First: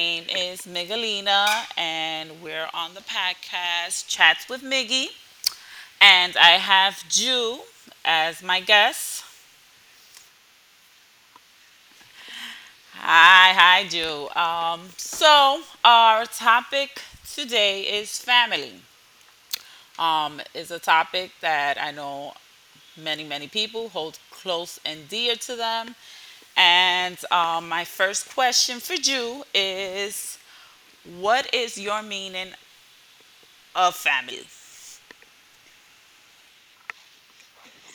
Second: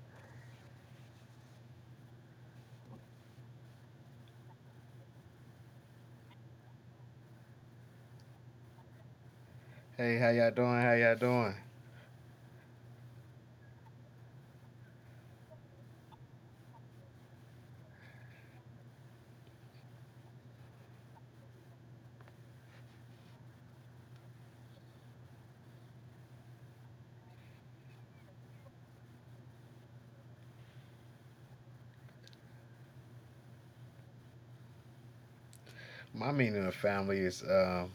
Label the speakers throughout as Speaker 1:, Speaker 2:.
Speaker 1: name is Miguelina, and we're on the podcast Chats with Miggy. And I have Jew as my guest.
Speaker 2: Hey, how y'all doing? How y'all doing?
Speaker 1: Hi, Jew. Our topic today is family. Is a topic that I know many people hold close and dear to them. And my first question for you is, what is your meaning of family?
Speaker 2: My meaning of family is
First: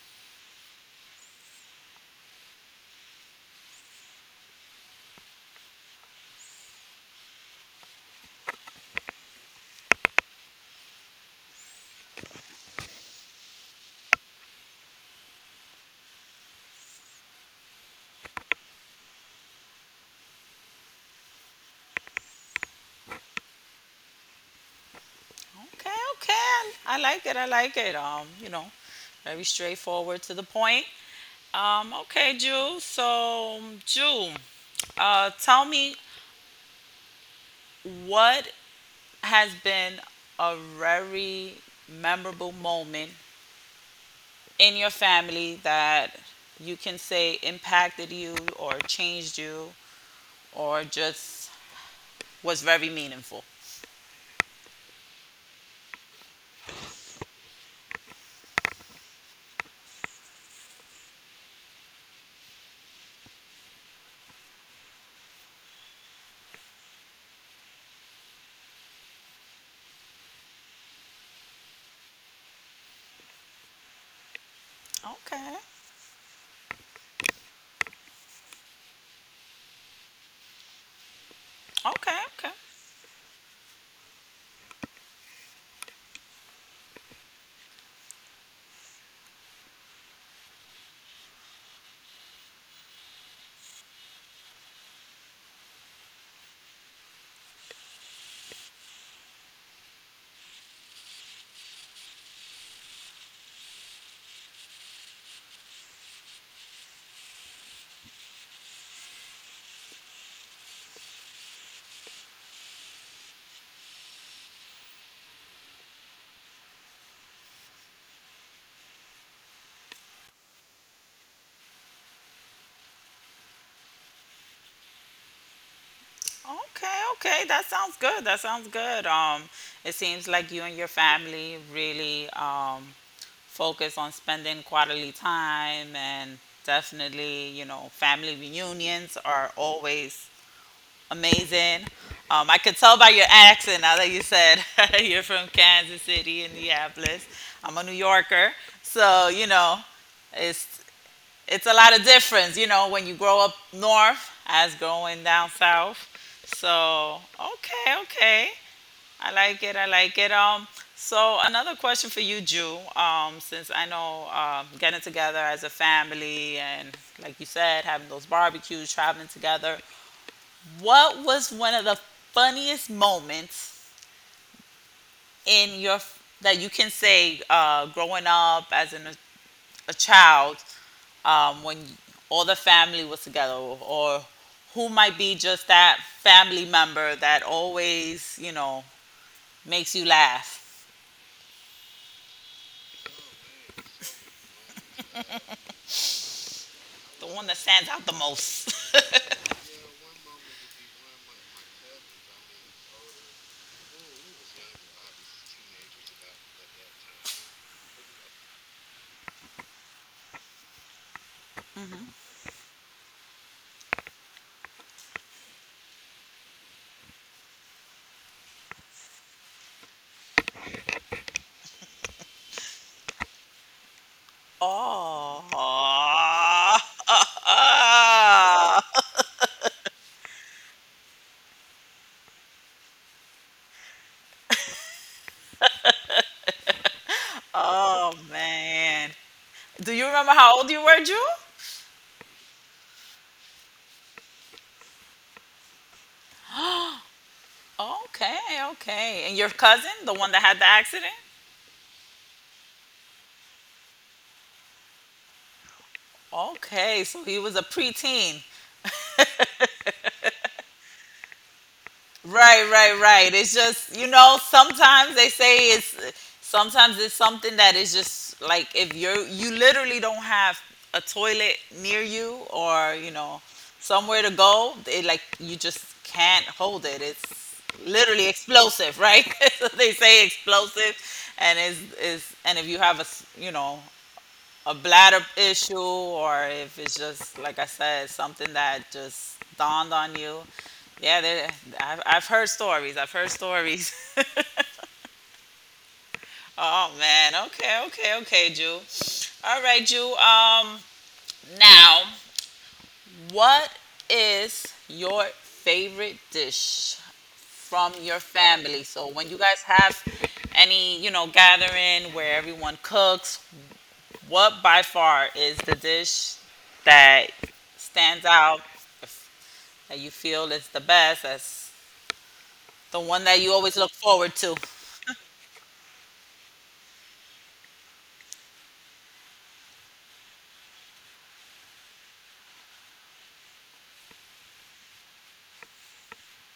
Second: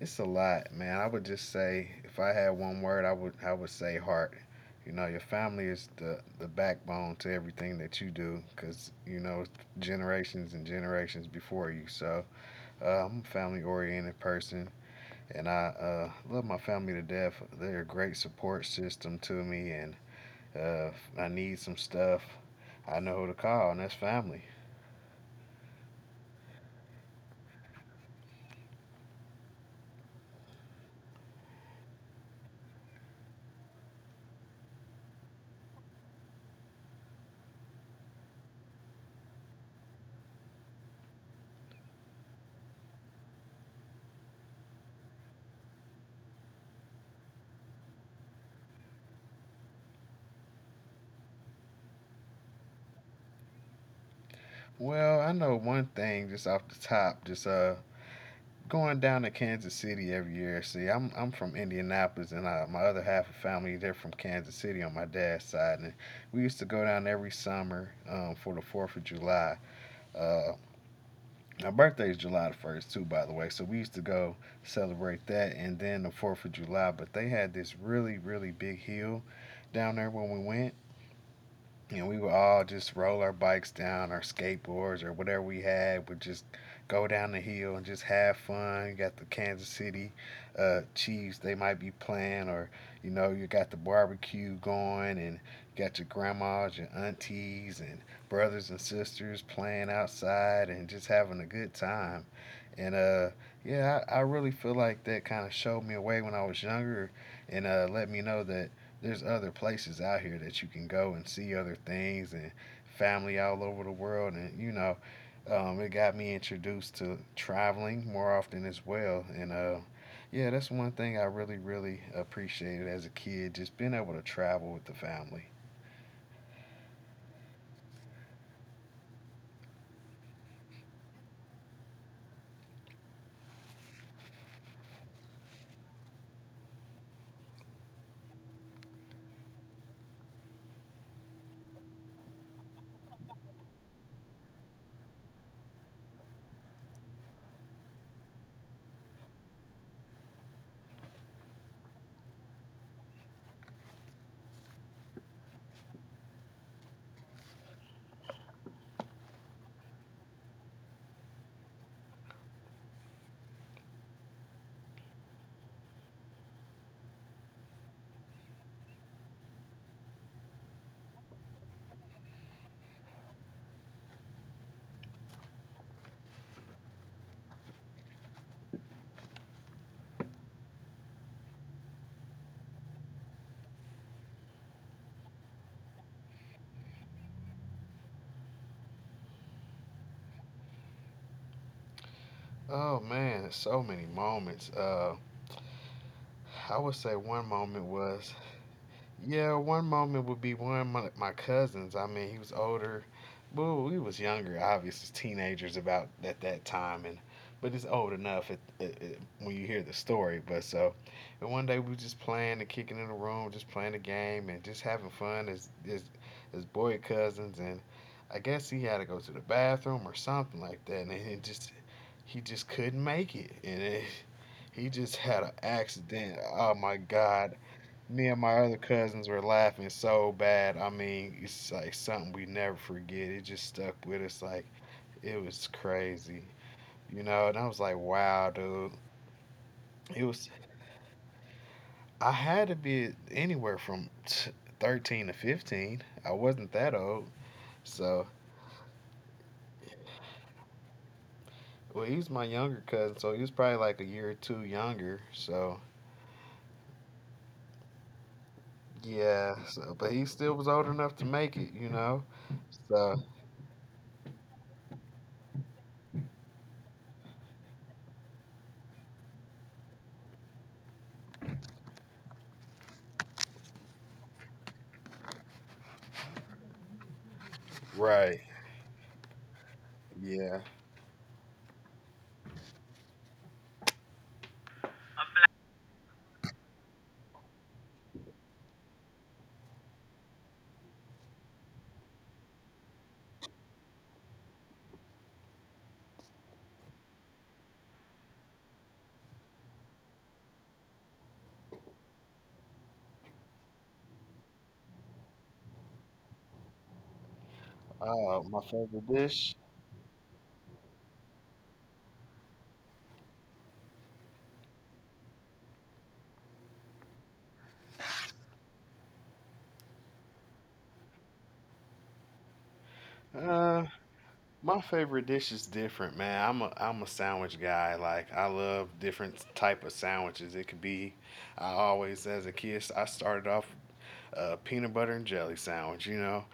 Speaker 2: it's a lot, man. I would just say if I had one word, I would say heart. You know, your family is the backbone to everything that you do, because you know generations and generations before you. So I'm a family oriented person, and I love my family to death. They're a great support system to me, and if I need some stuff, I know who to call, and that's family.
Speaker 1: Okay, okay. I like it. I like it. Very straightforward to the point. Okay, Jew. So, Jew, tell me what has been a very memorable moment in your family that you can say impacted you or changed you or just was very meaningful.
Speaker 2: Well, I know one thing just off the top, just going down to Kansas City every year. See, I'm from Indianapolis and my other half of family they're from Kansas City on my dad's side, and we used to go down every summer for the 4th of July. Uh my birthday is July the 1st too, by the way. So we used to go celebrate
Speaker 1: Okay.
Speaker 2: that and then the 4th of July, but they had this really really big hill down there when we went, and
Speaker 1: Okay.
Speaker 2: we would
Speaker 1: Okay.
Speaker 2: all just roll our bikes down, our skateboards or whatever we had. We would just go down the hill and just have fun. You got the Kansas City Chiefs, they might be playing, or you know, you got the barbecue going, and you got your grandmas, your aunties, and brothers and sisters playing outside and just having a good time. And yeah, I really feel like that kind of showed me a way when I was younger, and let me know that there's other places out here that you can go and see other things and family all over the world, and you know it got me introduced to traveling more often as well, and yeah, that's one thing I really really appreciated as a kid, just being able to travel with the family.
Speaker 1: Okay, okay, that sounds good. That sounds good. It seems like you and your family really focus on spending quality time, and definitely, you know, family reunions are always amazing. I could tell by your accent now that you said you're from Kansas City, Indianapolis. I'm a New Yorker, so you know, it's it's a lot of difference, you know, when you grow up north as growing down south. So, okay, okay. I like it. I like it. So another question for you, Jew. Since I know getting together as a family and, like you said, having those barbecues, traveling together, what was one of the funniest moments in your that you can say growing up as a child when all the family was together, or who might be just that family member that always, you know, makes you laugh.
Speaker 2: Oh man, so many moments. I would say
Speaker 1: The one
Speaker 2: one
Speaker 1: that stands
Speaker 2: moment
Speaker 1: out the
Speaker 2: was
Speaker 1: most.
Speaker 2: Yeah, one moment would be one of my cousins. I mean, he was older. Well, we was younger, obviously teenagers about at that time, and but it's old enough when you hear the story. And one day we was just playing and kicking in the room, just playing the game and just having fun as boy cousins. And I guess he had to go to the bathroom or something like that, and it just he just couldn't make it, he just had an
Speaker 1: Oh.
Speaker 2: accident.
Speaker 1: Oh,
Speaker 2: Oh my God! Me and my other cousins were laughing so bad. I mean, it's like something we never forget. It just stuck with us. Like, it was crazy, you know. And I was like,
Speaker 1: oh,
Speaker 2: wow, dude.
Speaker 1: man. Do you
Speaker 2: It
Speaker 1: remember
Speaker 2: was.
Speaker 1: how old you were, Drew?
Speaker 2: I had to be anywhere from 13 to 15. I wasn't that old. So,
Speaker 1: Okay, okay. And your cousin, the one that had the accident?
Speaker 2: well, he was my younger cousin, so he was probably like a year or two younger. So,
Speaker 1: Okay, so he was a preteen.
Speaker 2: yeah. So, but he still was old enough to make it, you know.
Speaker 1: Right, right,
Speaker 2: So,
Speaker 1: right. It's just, you know, sometimes they say it's sometimes it's something that is just like if you're you literally don't have a toilet near you or, you know, somewhere to go, it like you just can't hold it. It's literally
Speaker 2: right.
Speaker 1: explosive, right? So they say
Speaker 2: Yeah.
Speaker 1: explosive and is and if you have a, s- you know, a bladder issue or if it's just like I said something that just dawned on you. Yeah, there- I've heard stories. I've heard stories. Oh man. Okay. Okay. Okay, Jew. All right, Jew. Now, what is your favorite dish from your
Speaker 2: My
Speaker 1: family?
Speaker 2: favorite
Speaker 1: So when you
Speaker 2: dish.
Speaker 1: guys have any, you know, gathering where everyone cooks, what by far is the dish that stands out that you feel is the best? That's the one that you always
Speaker 2: Uh,
Speaker 1: look forward to.
Speaker 2: My favorite dish is different, man. I'm a sandwich guy. Like, I love different type of sandwiches. I always as a kid I started off a peanut butter and jelly sandwich, you know,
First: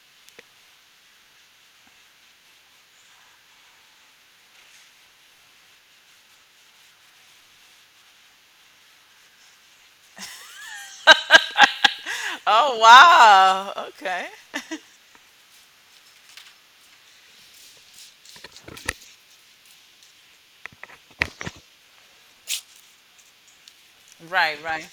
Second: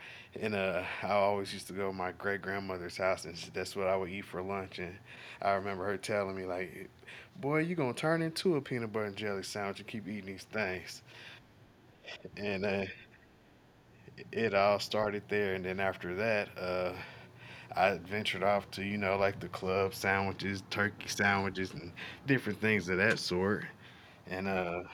Speaker 2: and I always used to go to my great grandmother's house and that's what I would eat for lunch. And I remember her telling me like, "Boy, you gonna turn into a peanut butter and jelly sandwich and keep eating these things." And
Speaker 1: Oh wow. Okay.
Speaker 2: it all started there. And then after that, I ventured off to, you know, like the club sandwiches, turkey sandwiches, and different things of that sort. And
Speaker 1: Right, right.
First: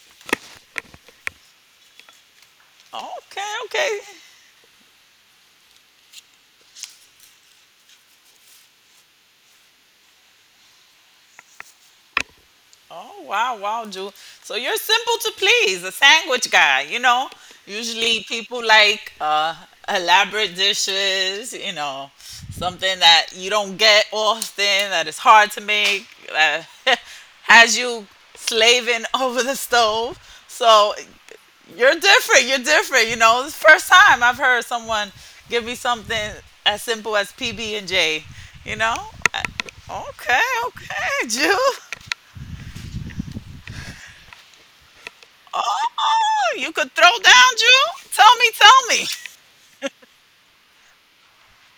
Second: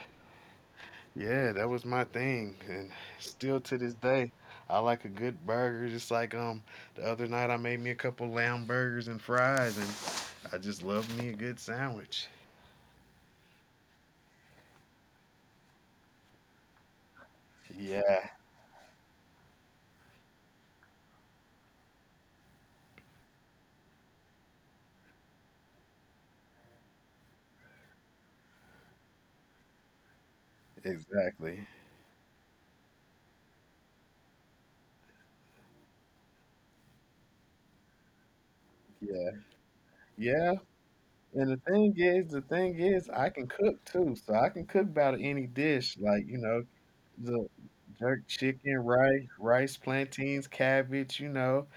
Speaker 2: yeah, that was my thing. And
Speaker 1: Okay,
Speaker 2: still to this
Speaker 1: okay.
Speaker 2: day, I like a good burger. Just like the other night I made me a couple lamb burgers and fries, and I just love me a good sandwich.
Speaker 1: Oh wow, wow, Ju. So you're simple to please, a sandwich guy. You know, usually
Speaker 2: Yeah,
Speaker 1: people like elaborate dishes. You know, something that you don't get often, that is hard to make, that has you slaving over the stove. So
Speaker 2: exactly.
Speaker 1: you're different. You're different. You know, it's the first time I've heard someone give me something as simple as PB and J. You know,
Speaker 2: Yeah,
Speaker 1: uh, okay,
Speaker 2: yeah.
Speaker 1: okay,
Speaker 2: And
Speaker 1: Ju.
Speaker 2: the thing is, I can cook too, so I can cook about any dish. Like, you
Speaker 1: Oh,
Speaker 2: know,
Speaker 1: you could throw
Speaker 2: the.
Speaker 1: down, June.
Speaker 2: jerk
Speaker 1: Tell me,
Speaker 2: chicken,
Speaker 1: tell me.
Speaker 2: rice, rice, plantains, cabbage, you know,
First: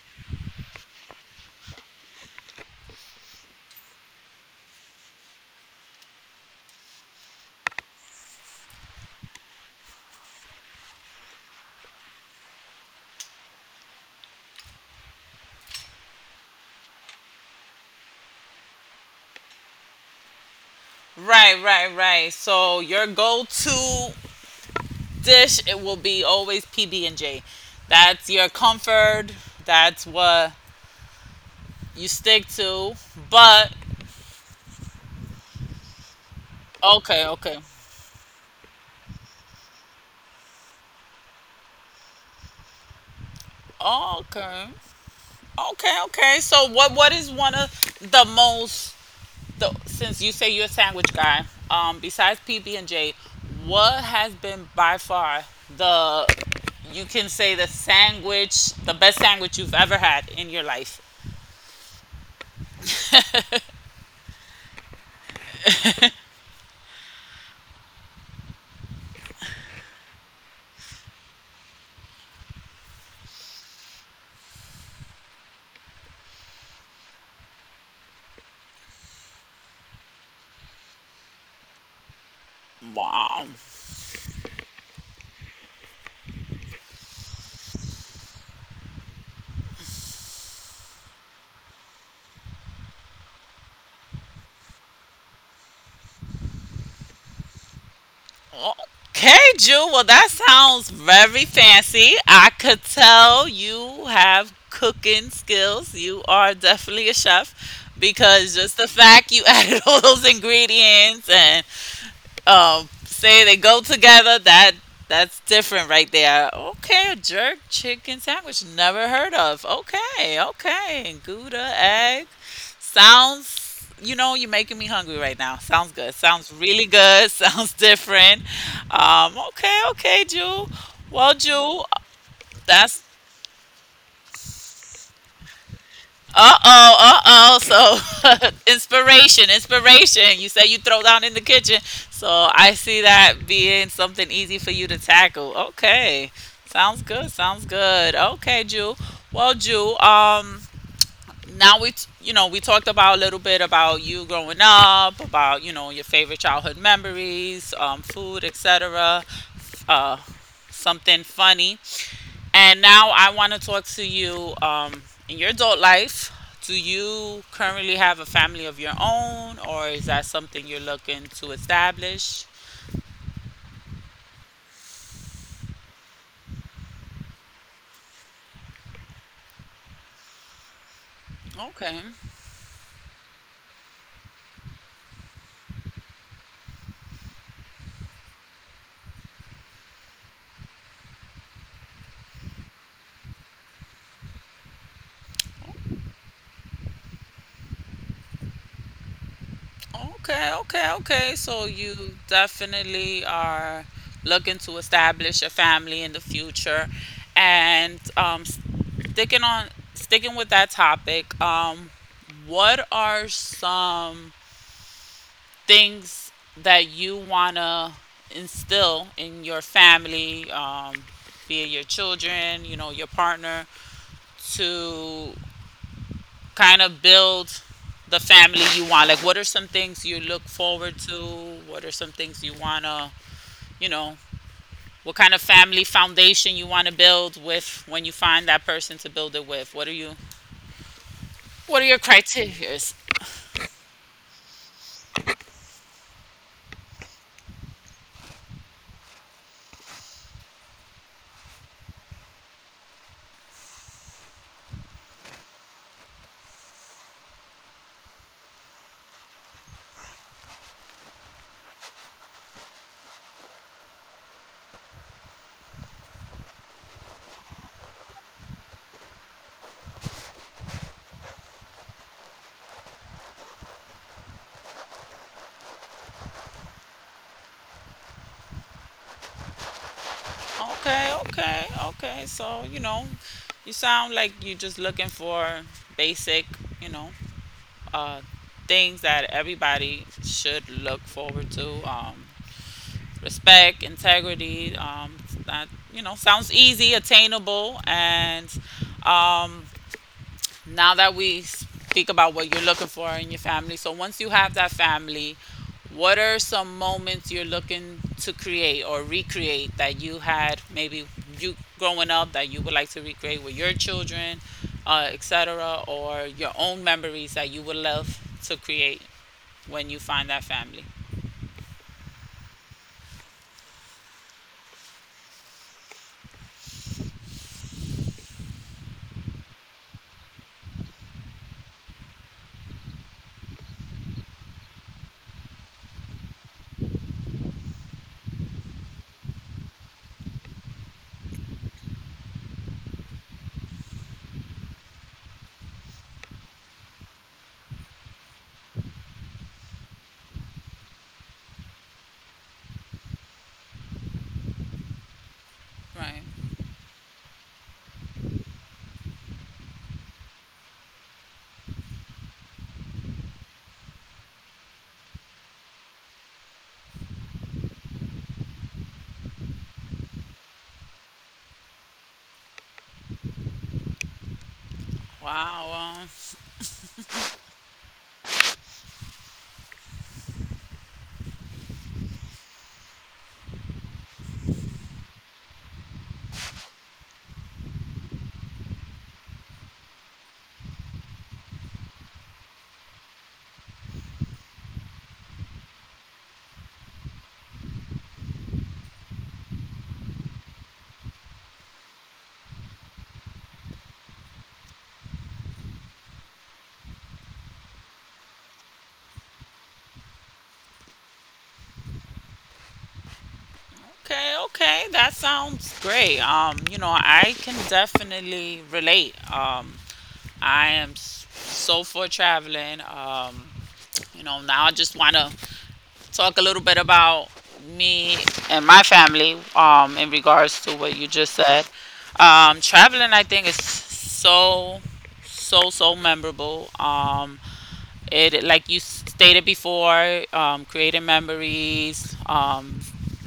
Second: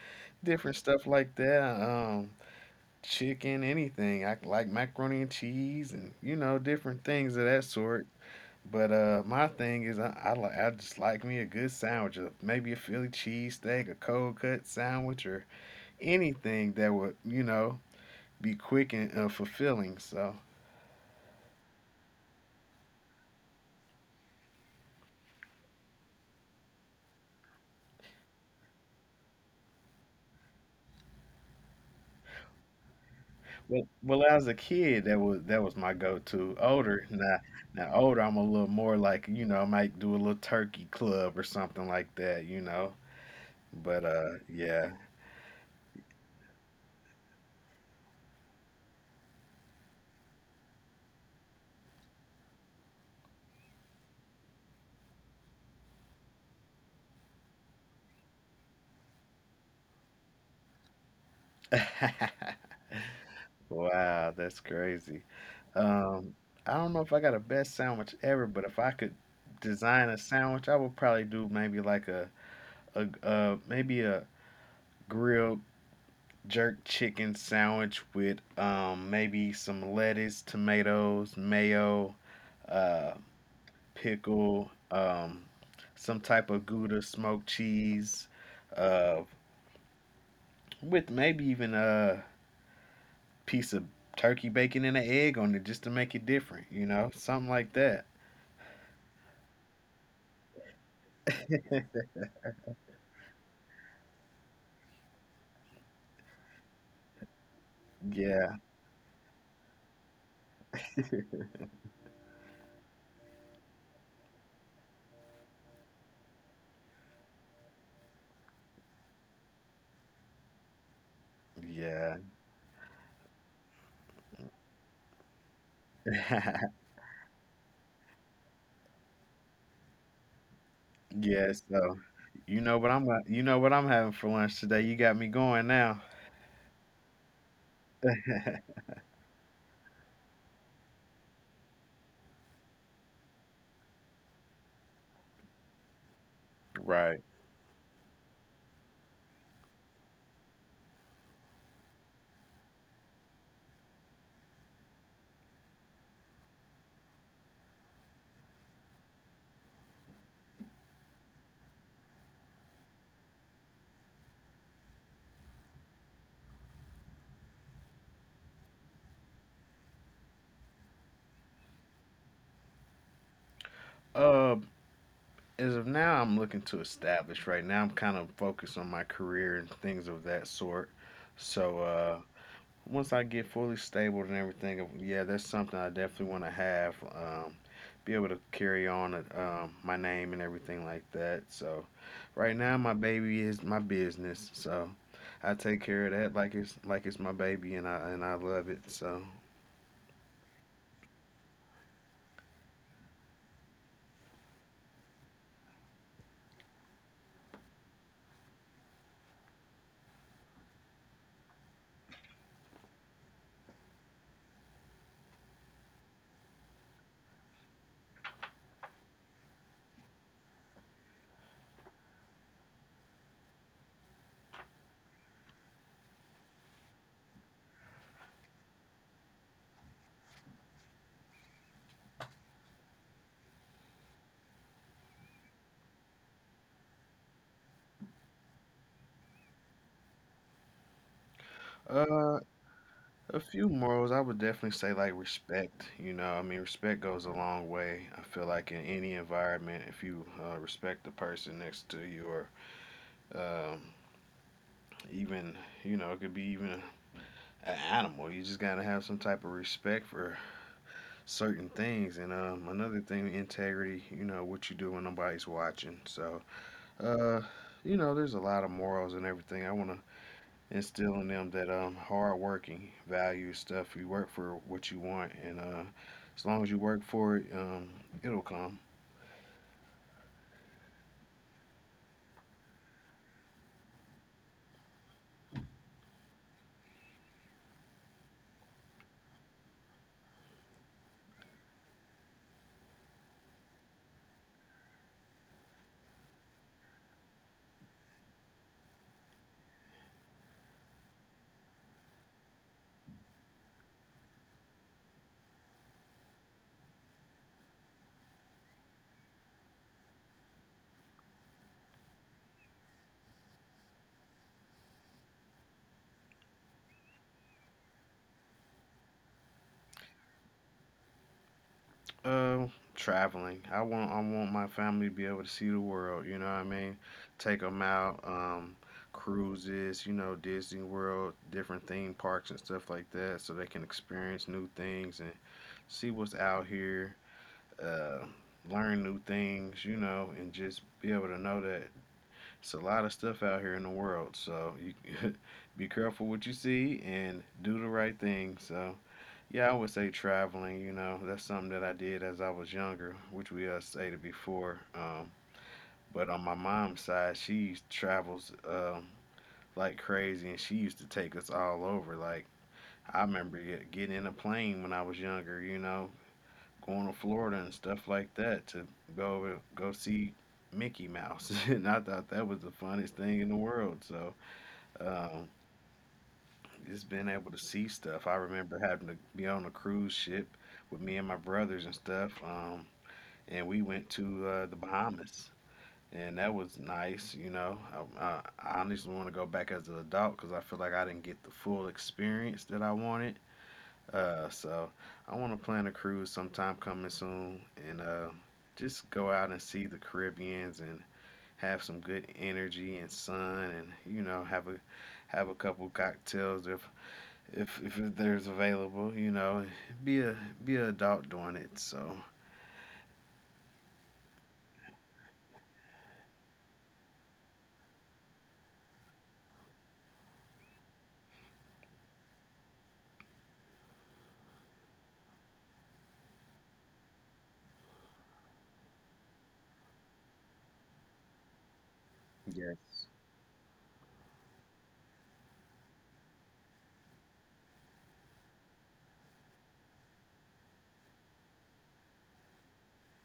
Speaker 2: different stuff like that, chicken, anything. I like macaroni and cheese and, you know, different things of that sort. But, my thing is I just like me a good sandwich, maybe a Philly cheesesteak, a cold cut sandwich, or anything that would, you know, be quick and fulfilling, so.
Speaker 1: Right, right, right. So your go-to dish it will be always PB and J. That's your comfort. That's what you stick to. But
Speaker 2: Well, well, as a kid, that was my go-to. Older,
Speaker 1: okay,
Speaker 2: now
Speaker 1: okay,
Speaker 2: now older, I'm a little more like, you know, I might do a little turkey club or something like that, you know. But
Speaker 1: okay,
Speaker 2: yeah.
Speaker 1: okay, okay. So what is one of the most so, since you say you're a sandwich guy, besides PB and J, what has been by far the you can say the sandwich, the best sandwich you've ever had in your life?
Speaker 2: Wow, that's crazy. Um, I don't know if I got a best sandwich ever, but if I could design a sandwich, I would probably do maybe like a grilled jerk chicken sandwich with maybe some lettuce, tomatoes, mayo. uh
Speaker 1: Wow.
Speaker 2: Pickle, some type of Gouda smoked cheese, uh, with maybe even a piece of turkey bacon and an egg on it, just to make it different, you know, something like that.
Speaker 1: Okay, Jew. Well, that sounds very fancy. I could tell you have cooking skills. You are definitely a chef
Speaker 2: Yeah,
Speaker 1: because just the fact you added all those ingredients and say they go together, that that's different right there. Okay, a jerk chicken sandwich, never heard of. Okay, okay, gouda
Speaker 2: yeah,
Speaker 1: egg, sounds, you know, you're making me hungry right now. Sounds good, sounds really good. Sounds different. Okay, okay, Jew, well,
Speaker 2: yeah.
Speaker 1: Jew,
Speaker 2: So,
Speaker 1: that's
Speaker 2: you know what I'm having for lunch today. You got me going now.
Speaker 1: uh oh, uh oh. So inspiration, inspiration. You say you throw down in the kitchen. So I see that being something easy for you to tackle. Okay. Sounds
Speaker 2: Right.
Speaker 1: good. Sounds good. Okay, Jew. Well, Jew, now we t- you know, we talked about a little bit about you growing up, about, you know, your favorite childhood memories, food, etc. Uh something funny and now I want to talk to you in your adult life. Do you currently have a family of your own, or is that something you're looking to establish?
Speaker 2: Uh, as of now, I'm looking to establish. Right now, I'm kind of focused on my career and things of that sort. So,
Speaker 1: Okay,
Speaker 2: once I get fully stable and everything, yeah, that's something I definitely want to have. Be able to carry on my name and everything like that. So, right now, my baby is my business. So, I take care of that like it's my baby, and I love it. So,
Speaker 1: okay, okay, okay. So you definitely are looking to establish a family in the future, and sticking with that topic. What are some things that you want to instill in your family, be it your children, you know, your partner, to kind of build the family you want? Like, what are some things you look forward to? What are some things you want to, you know, what kind of family foundation you want to build with when you find that person to build it with? What are your
Speaker 2: uh,
Speaker 1: criteria?
Speaker 2: a few morals I would definitely say, like respect. You know, I mean, respect goes a long way. I feel like in any environment, if you respect the person next to you, or um, even you know, it could be even an animal. You just gotta have some type of respect for certain things. And another thing, integrity. You know what you do when nobody's watching. So, uh, you know, there's a lot of morals and everything. I wanna instill in them that hard working, value stuff. You work for what you want, and as long as you work for it, it'll come.
Speaker 1: Okay, okay, okay. So, you know, you sound like you're just looking for basic, you know, uh, things that everybody should look forward to. Respect, integrity. That you know sounds easy, attainable, and um, now that we speak about what you're looking for in your family, so once you have that family, what are some moments you're looking to create or recreate that you had maybe you growing up that you would like to recreate with your children, etc., or your own memories that you would love to create when you find that family?
Speaker 2: Traveling. I want my family to be able to see the world. You know what I mean? Take them out, cruises. You know, Disney World, different theme parks and stuff like that, so they can experience new things and see what's out here. Uh, Learn new things. You know, and just be able to know that it's a lot of stuff out here in the world. So you be careful what you see and do the right thing. So. Yeah, I would say traveling, you know, that's something that I did as I was younger, which we stated before.
Speaker 1: Right.
Speaker 2: But on my mom's side, she travels like crazy, and she used to take us all over. Like, I remember getting in a plane when I was younger, you know, going to Florida and stuff like that to go over, go see Mickey Mouse. And I thought that was the funniest thing in the world. So, um,
Speaker 1: Wow.
Speaker 2: just being able to see stuff. I remember having to be on a cruise ship with me and my brothers and stuff. And we went to the Bahamas, and that was nice. You know, I, I I honestly want to go back as an adult because I feel like I didn't get the full experience that I wanted. So I want to plan a cruise sometime coming soon, and just go out and see the Caribbeans and have some good energy and sun, and you know, have a couple cocktails if if there's available, you know, be a be an adult doing it. So
Speaker 1: Okay. Okay. That sounds great. You know, I can definitely relate. I am s- so for traveling. You know, now I just want to talk a little bit about me and my family in regards to what you just said.
Speaker 2: yes.
Speaker 1: Traveling, I think, is so memorable. It, like you stated before, creating memories,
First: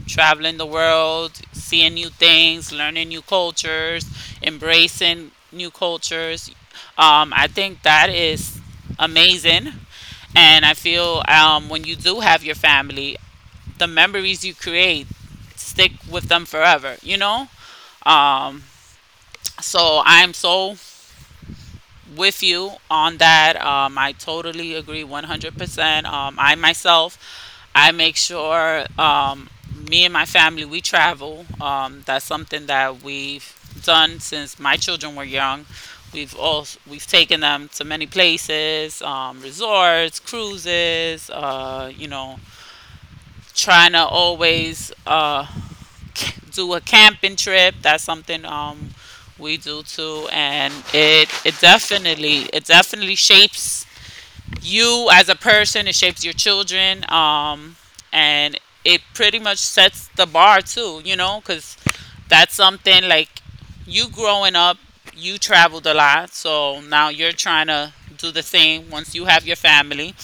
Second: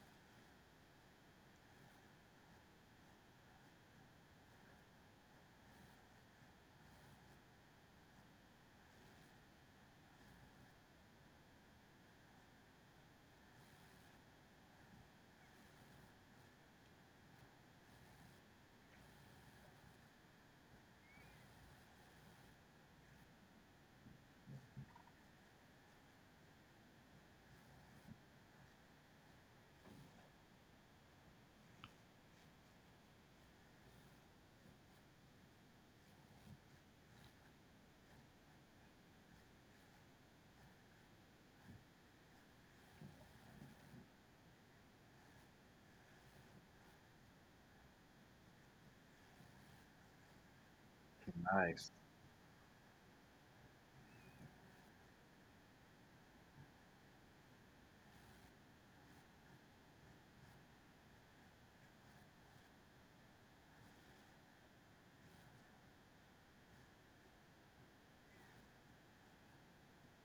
Speaker 1: traveling the world, seeing new things, learning new cultures, embracing new cultures. I think that is amazing. And I feel when you do have your family, the memories you create stick with them forever, you know? Um, so I'm so with you on that. I totally agree 100%. I myself, I make sure me and my family, we travel. That's something that we've done since my children were young. We've taken them to many places, resorts, cruises, you know, trying to always do a camping trip. That's something we do too, and it it
Speaker 2: Nice.
Speaker 1: definitely it definitely shapes you as a person. It shapes your children, and it pretty much sets the bar too. You know, because that's something like you growing up, you traveled a lot, so now you're trying to do the same once you have your family.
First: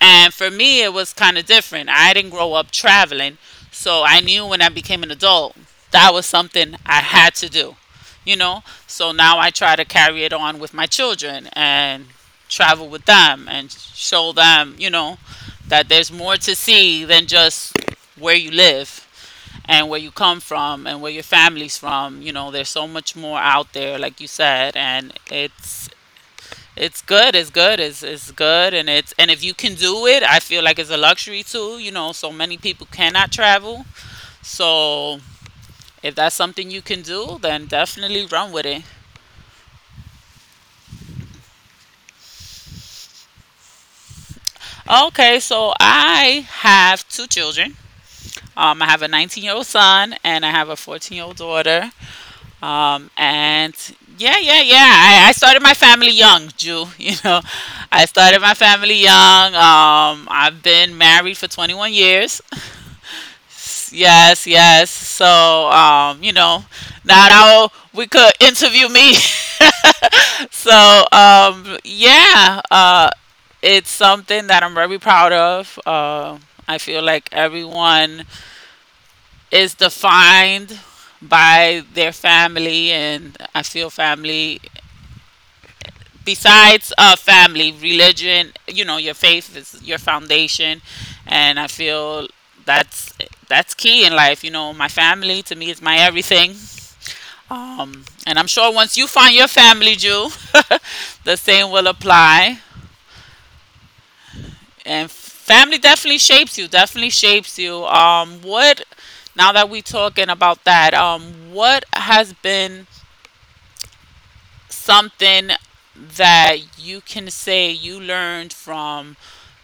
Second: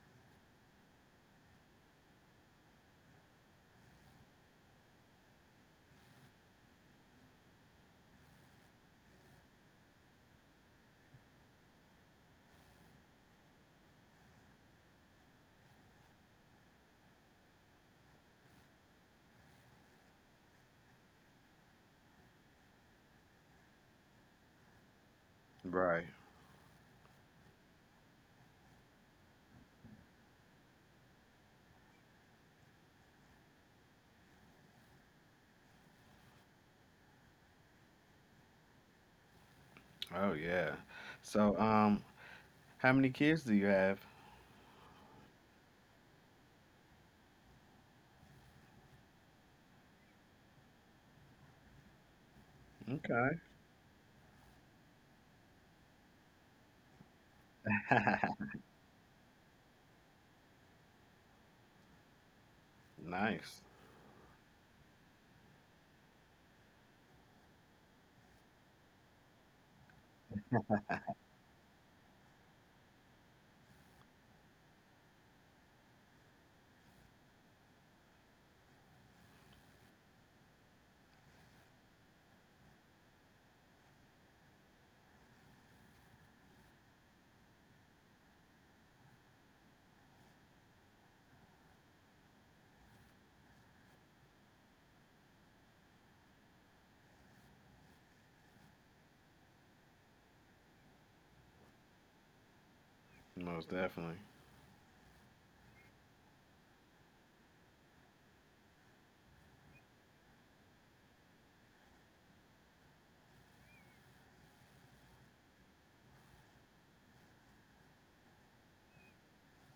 Speaker 1: And for me, it was kind of different. I didn't grow up traveling, so I knew when I became an adult that was something I had to do, you know. So now I try to carry it on with my children, and travel with them and show them, you know, that there's more to see than just where you live and where you come from and where your family's from. You know, there's so much more out there, like you said, and it's
Speaker 2: Right.
Speaker 1: it's good. It's good. It's good, and it's and if you can do it, I feel like it's a luxury too. You know, so many people cannot travel, so if that's something you can do, then definitely run with it.
Speaker 2: Oh yeah. So how many kids do you have?
Speaker 1: Okay, so I have two children. I have a 19-year-old son and I have a 14-year-old daughter.
Speaker 2: Okay.
Speaker 1: And yeah, yeah, yeah. I started my family young, Jew. You know, I started my family young. I've been married for 21 years.
Speaker 2: Nice.
Speaker 1: Yes, yes. So, you know, now that we could interview me. So, yeah, it's something that I'm very proud of. I feel like everyone is defined by their family, and I feel family, besides family religion, you know, your faith is your foundation. And I feel that's that's key in life. You know, my family to me is my everything. Um, and i'm sure once you find your family, Jew, the same will apply.
Speaker 2: Most definitely.
Speaker 1: And family definitely shapes you, definitely shapes you. What now that we talking about that, what has been something that you can say you learned from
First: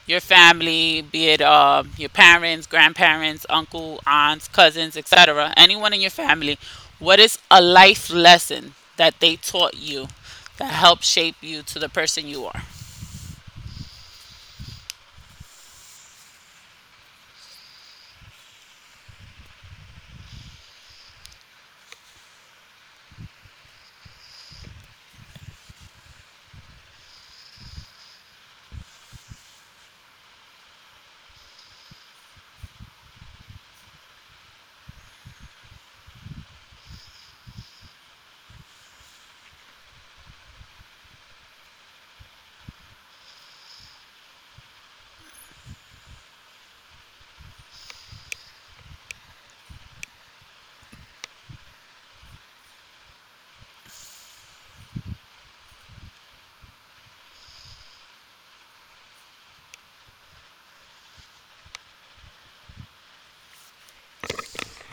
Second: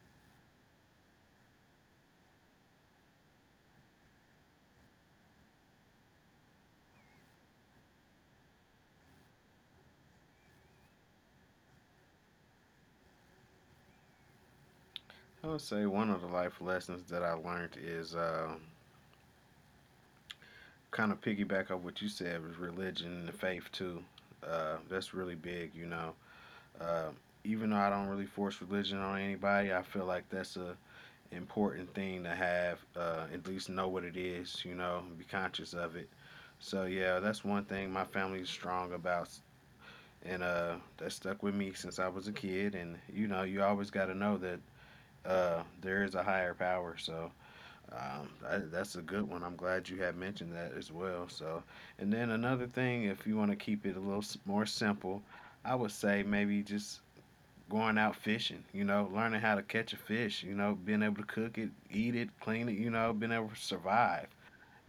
Speaker 1: your family, be it your parents, grandparents, uncle, aunts, cousins, etc., anyone in your family, what is a life lesson that they taught you that helped shape you to the person you are?
Speaker 2: I would say one of the life lessons that I learned is kind of piggyback on what you said was religion and the faith too. That's really big, you know. Uh, even though I don't really force religion on anybody, I feel like that's a important thing to have. At least know what it is, you know, and be conscious of it. So yeah, that's one thing my family's strong about, and that stuck with me since I was a kid. And you know, you always got to know that there is a higher power. So that's a good one. I'm glad you had mentioned that as well. And then another thing, if you want to keep it a little more simple, I would say maybe just going out fishing, you know, learning how to catch a fish, you know, being able to cook it, eat it, clean it, you know, being able to survive,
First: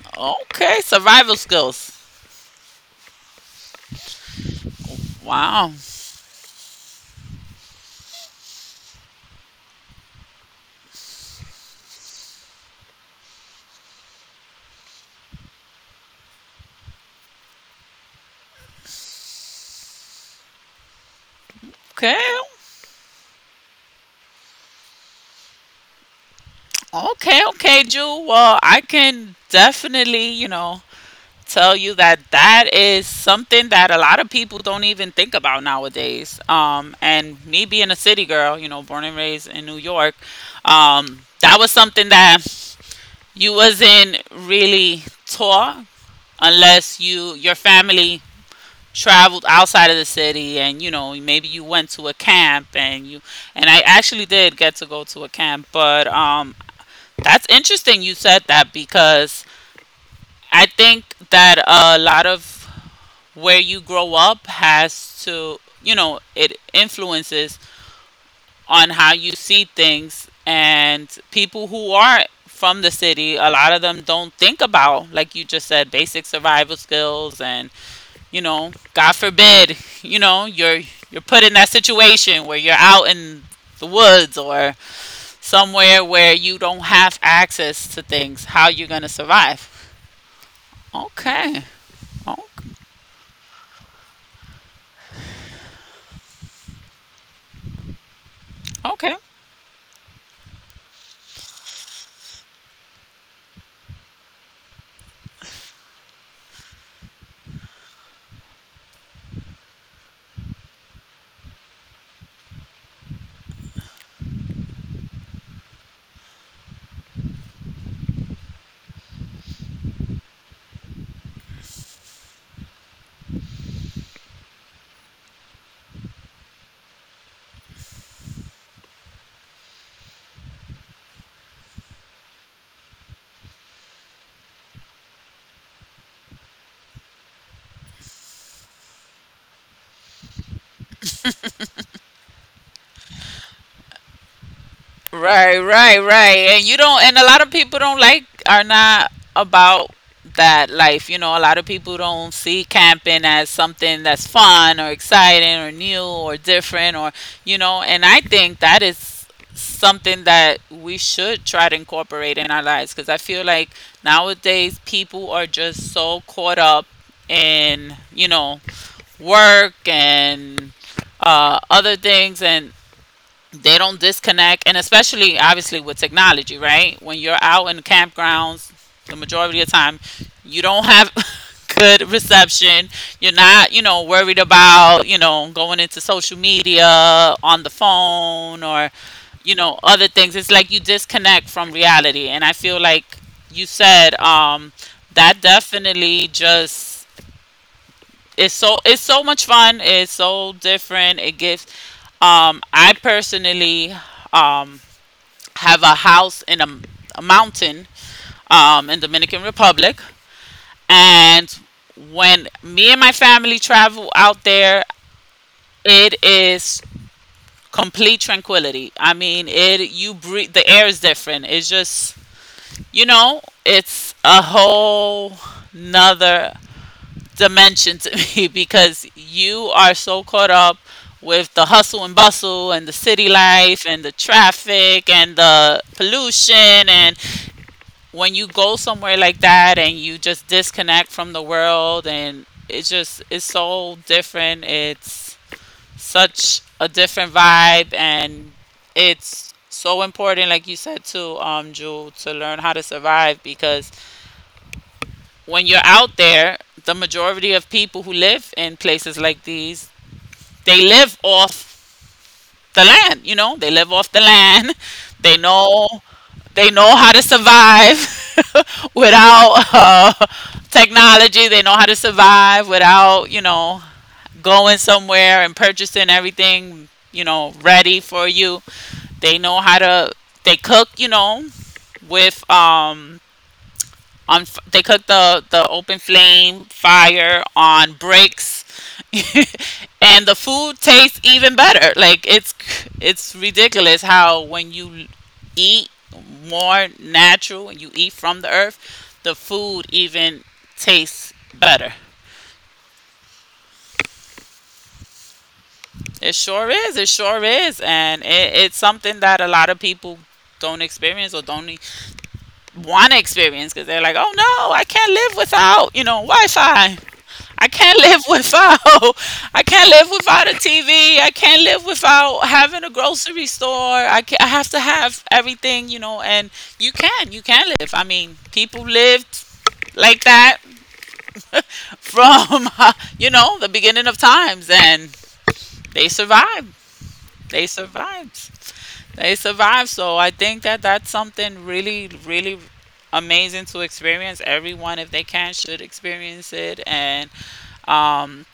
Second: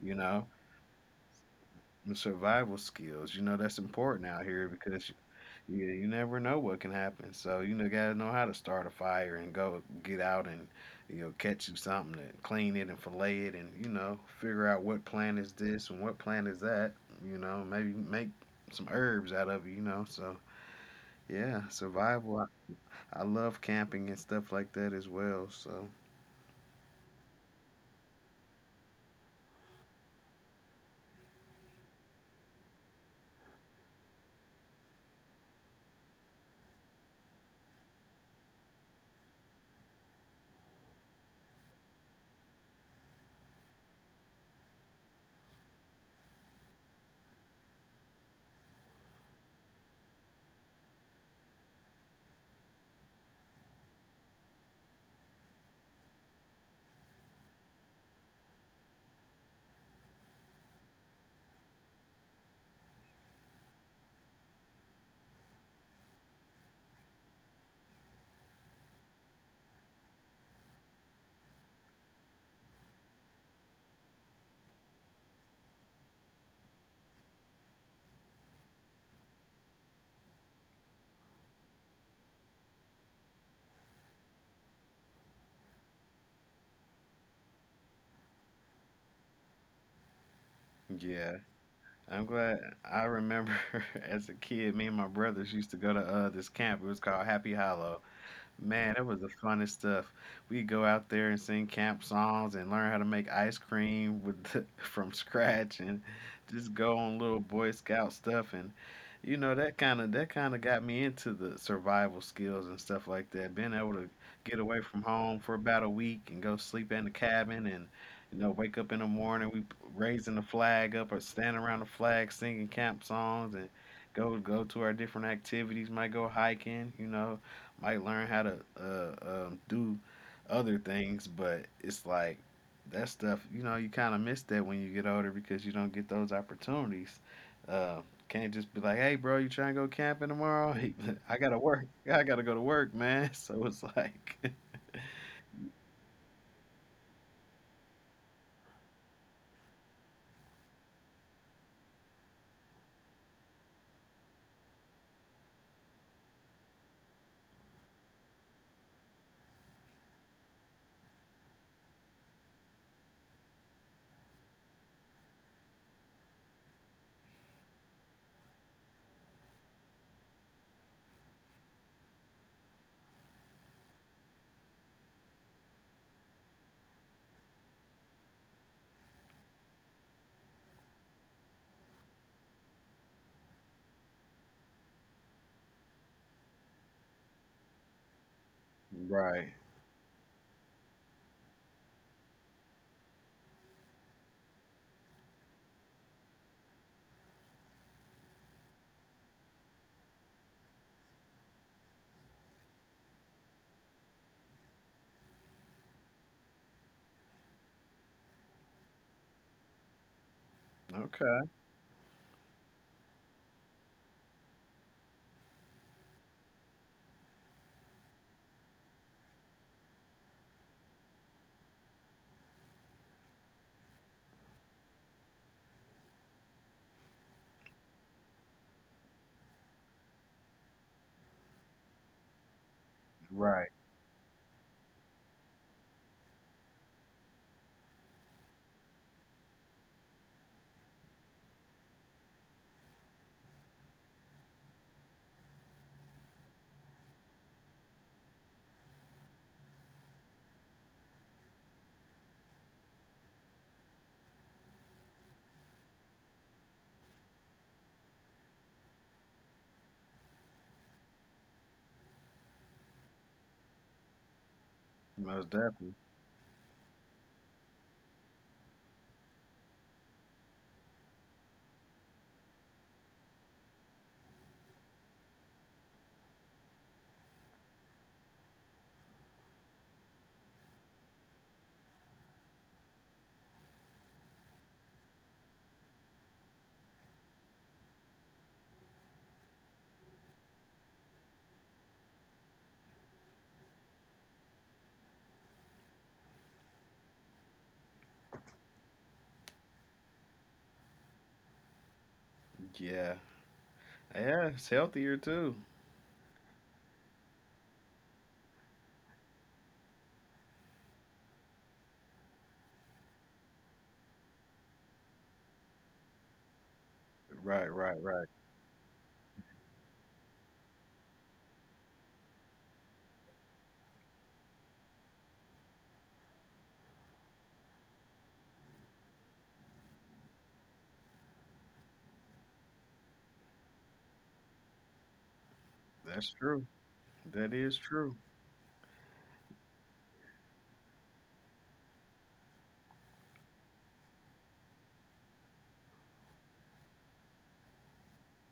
Speaker 2: you know,
Speaker 1: Okay, survival skills.
Speaker 2: and survival skills, you know, that's important out here because
Speaker 1: Wow.
Speaker 2: you never know what can happen. So, you know, gotta know how to start a fire and go get out and, you know, catch you something and clean it and fillet it and, you know, figure out what plant is this and what plant is that, you know, maybe make some herbs out of it, you know, so. Yeah,
Speaker 1: Okay.
Speaker 2: survival. I love camping and stuff like that as well. So
Speaker 1: Okay, okay, Ju. Well, I can definitely, you know, tell you that that is something that a lot of people don't even think about nowadays. And me being a city girl, you know, born and raised in New York, that was something that you wasn't really taught unless your family traveled outside of the city, and you know, maybe you went to a camp, and you and I actually did get to go to a camp. But um, that's interesting you said that, because I think that a lot of where you grow up has to, you know, it influences on how you see things. And people who are from the city, a lot of them don't think about, like you just said, basic survival skills. And, you know, God forbid, you know, you're put in that situation where you're out in the woods or somewhere where you don't have access to things, how you're going to survive.
Speaker 2: yeah,
Speaker 1: Okay.
Speaker 2: I'm
Speaker 1: Oh,
Speaker 2: glad. I remember as a kid, me and my brothers used to go to this camp. It was called Happy Hollow. Man, that
Speaker 1: okay.
Speaker 2: was the funnest stuff. We go out there and sing camp songs and learn how to make ice cream with from scratch and just go on little Boy Scout stuff and you know that kind of got me into the survival skills and stuff like that. Being able to get away from home for about a week and go sleep in the cabin and you know wake up in the morning we raising the flag up or standing around the flag singing camp songs and go to our different activities. Might go hiking, you know, might learn how to do other things, but it's like that stuff. You know, you kind of miss that when you get older because you don't get those opportunities. Uh, can't just be like, "Hey, bro, you trying to go camping tomorrow?" I gotta work. I gotta go to work, man. So it's like,
Speaker 1: Right, right, right. And you don't, and a lot of people don't like, are not about that life. You know, a lot of people don't see camping as something that's fun or exciting or new or different, or, you know, and I think that is something that we should try to incorporate in our lives, because I feel like nowadays people are just so caught up in, you know, work and other things, and they don't disconnect, and especially obviously with technology, right? When you're out in campgrounds, the majority of the time you don't have good reception. You're not, you know, worried about, you know, going into social media on the phone or,
Speaker 2: right,
Speaker 1: you know, other things. It's like you disconnect from reality, and I feel like you said, that definitely just, it's so, it's so much fun. It's so different. It gives. I personally um, have a house in a mountain, in Dominican Republic,
Speaker 2: okay,
Speaker 1: and when me and my family travel out there, it is complete tranquility. I mean, it, you breathe. The air is different. It's just, you know, it's a whole nother dimension to me, because you are so caught up with the hustle and bustle and the city
Speaker 2: right,
Speaker 1: life and the traffic and the pollution. And when you go somewhere like that and you just disconnect from the world, and it's just, it's so different, it's such a different vibe. And it's so important, like you said too, um, Jewel, to learn how to survive, because when you're out there, the majority of people who live in places like these, they live off the land, you know? They live off the land. They
Speaker 2: most
Speaker 1: know,
Speaker 2: definitely,
Speaker 1: they know how to survive without technology. They know how to survive without, you know, going somewhere and purchasing everything, you know, ready for you. They know how to, they cook, you know, with they cook the open flame fire on bricks and the food tastes even better. Like, it's ridiculous how when you eat more natural and you eat from the earth, the food even tastes better.
Speaker 2: yeah, yeah. It's healthier too.
Speaker 1: It sure is, it sure is. And it, it's something that a lot of people don't experience or don't want to experience, because they're like, oh no, I can't live without, you know, Wi-Fi. I
Speaker 2: Right,
Speaker 1: can't
Speaker 2: right,
Speaker 1: live
Speaker 2: right.
Speaker 1: without I can't live without a TV. I can't live without having a grocery store. I have to have everything, you know, and you can. You can live. I mean, people lived like that from you know, the beginning of times, and they
Speaker 2: That's true.
Speaker 1: survived.
Speaker 2: That
Speaker 1: They
Speaker 2: is true.
Speaker 1: survived. They survived. So I think that that's something really, really amazing to experience. Everyone, if they can, should experience it. And um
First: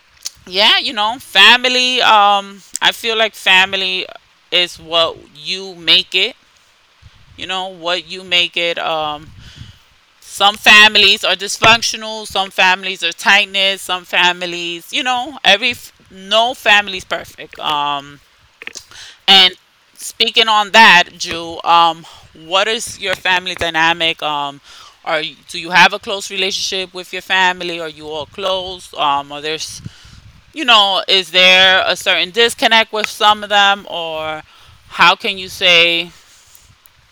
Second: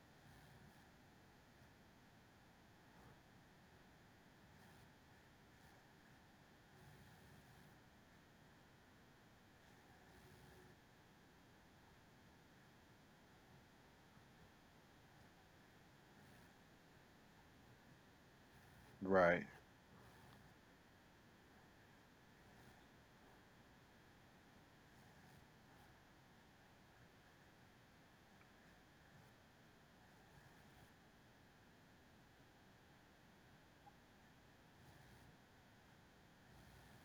Speaker 1: yeah, you know, family, I feel like family is what you make it, you know, what you make it. Some families are dysfunctional, some families are tight-knit, some families, you know, every no family's perfect. Um,
Speaker 2: Right.
Speaker 1: and speaking on that, Jew, um, what is your family dynamic? Um, are do you have a close relationship with your family? Are you all close? Um, are there, you know, is there a certain disconnect with some of them, or how can you say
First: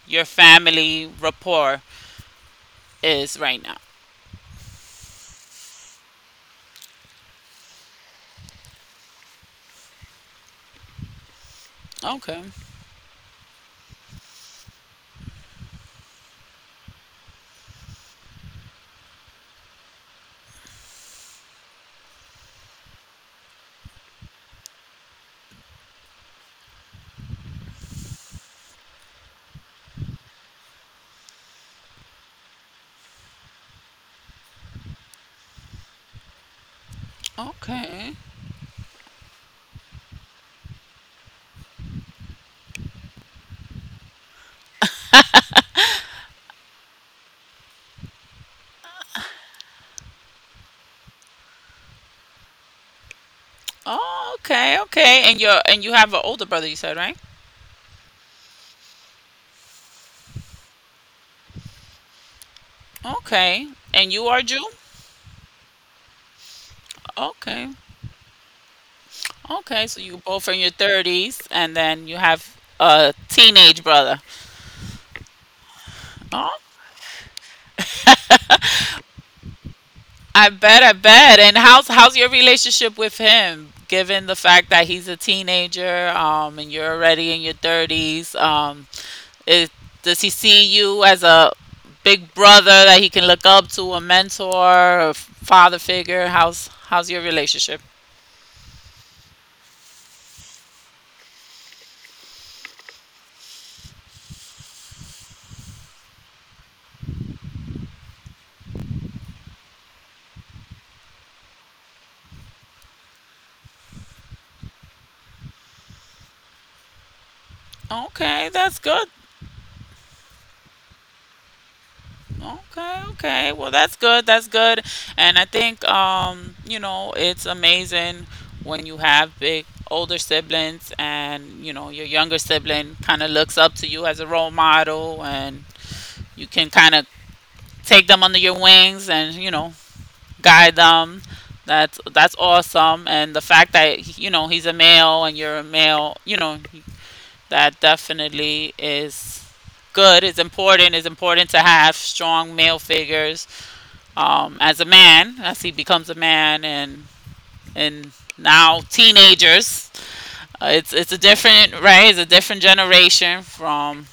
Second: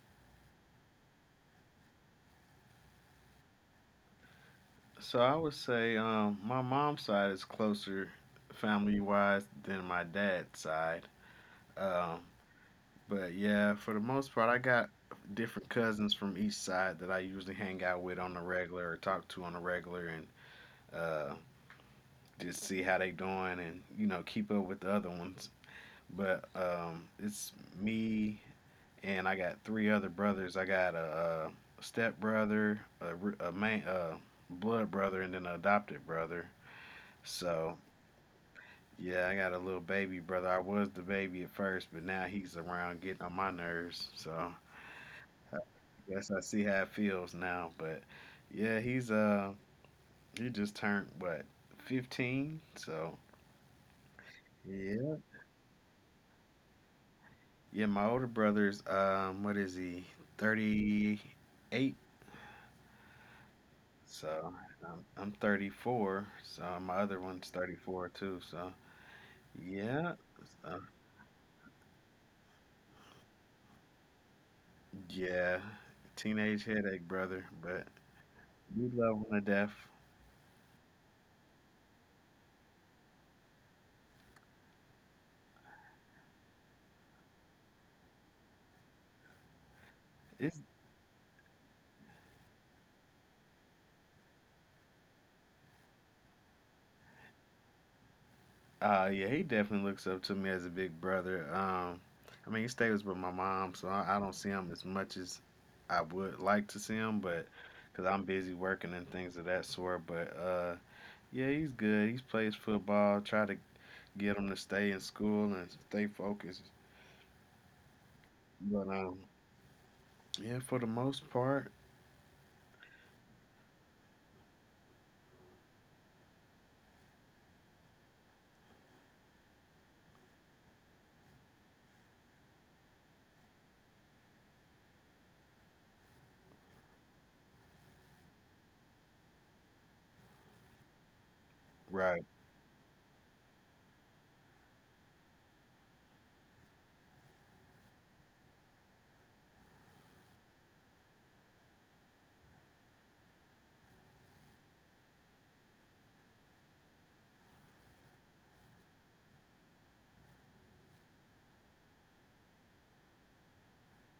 Speaker 1: your family rapport is right now?
Speaker 2: So I would say my mom's side is closer family wise than my dad's side. Um,
Speaker 1: Okay,
Speaker 2: but yeah, for the most part, I got different cousins from each side that I usually hang out with on the regular or talk to on the regular and uh, just see how they doing and you know keep up with the other ones. But it's me and I got three other brothers. I got a step brother, a, r- a main, a blood brother, and then an adopted brother. So
Speaker 1: okay,
Speaker 2: yeah, I got a little baby brother. I was the baby at first, but now he's around getting on my nerves. So I guess I see how it feels now. But yeah, he's he just turned what, 15? So yeah.
Speaker 1: okay. And you're, and you have an older brother, you said, right?
Speaker 2: Yeah, my older brother's what is he? 38.
Speaker 1: Okay, and you are
Speaker 2: So
Speaker 1: Jew.
Speaker 2: I'm 34. So my other one's thirty
Speaker 1: Okay,
Speaker 2: four too. So
Speaker 1: okay. So
Speaker 2: yeah.
Speaker 1: you both are in your
Speaker 2: So,
Speaker 1: thirties, and then you have a teenage brother.
Speaker 2: yeah. Teenage headache, brother, but we love one to death.
Speaker 1: I bet, I bet. And how's, how's your relationship with him, given the fact that he's a teenager, and you're already in your thirties? Is, does he
Speaker 2: It's
Speaker 1: see you as a big brother that he can look up to, a mentor, a father figure? How's, how's your relationship?
Speaker 2: Yeah, he definitely looks up to me as a big brother. I mean, he stays with my mom, so I don't see him as much as I would like to see him, but because I'm busy working and things of that sort. But yeah, he's good. He plays football. Try to get him to stay in school and stay focused.
Speaker 1: Okay, that's
Speaker 2: But
Speaker 1: good.
Speaker 2: yeah, for the most part,
Speaker 1: Okay, okay. Well, that's good. That's good. And I think, you know, it's amazing when you have big older siblings, and, you know, your younger sibling kind of looks up to you as a role model, and you can kind of take them under your wings and, you know, guide them. That's
Speaker 2: right,
Speaker 1: that's awesome. And the fact that, you know, he's a male and you're a male, you know, that definitely is good. It's important. It's important to have strong male figures, as a man, as he becomes a man. And now teenagers. It's a different, right. It's a different generation from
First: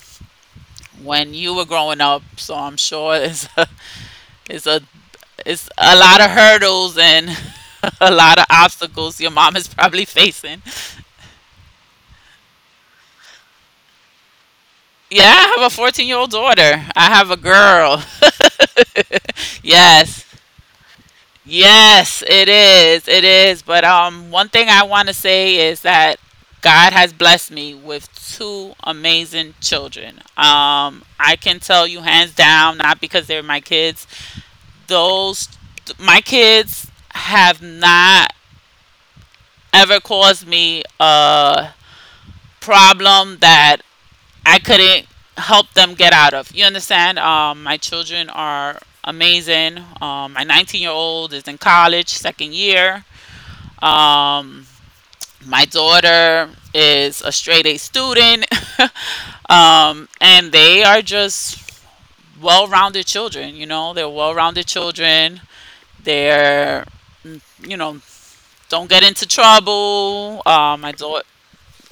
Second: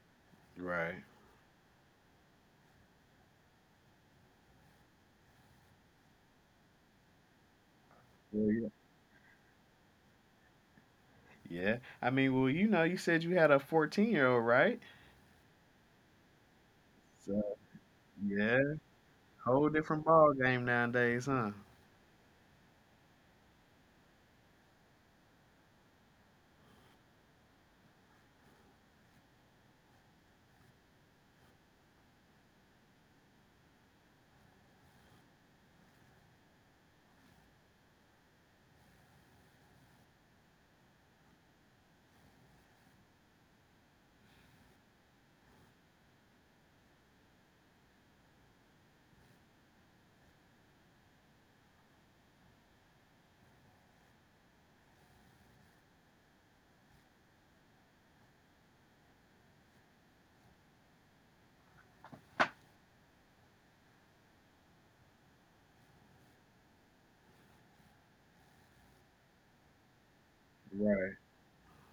Speaker 2: right.
Speaker 1: when you were growing up. So I'm sure it's a, it's a, it's a lot of hurdles and a lot of
Speaker 2: Well, yeah,
Speaker 1: obstacles your mom is probably facing.
Speaker 2: yeah. I mean, well, you know, you said you had a 14-year-old, right?
Speaker 1: Yeah, I have a 14-year-old daughter. I have a
Speaker 2: So
Speaker 1: girl.
Speaker 2: yeah, whole different
Speaker 1: Yes.
Speaker 2: ball game nowadays, huh?
Speaker 1: Yes, it is. It is. But one thing I want to say is that God has blessed me with two amazing children. I can tell you hands down, not because they're my kids, those, my kids have not ever caused me a problem that I couldn't help them get out of. You understand? My children are amazing. My 19-year-old is in college, second year. Um, my daughter is a straight A student, and they are just well rounded children. You know, they're well rounded children. They're, mm, you know, don't get into trouble. My
Speaker 2: Right.
Speaker 1: daughter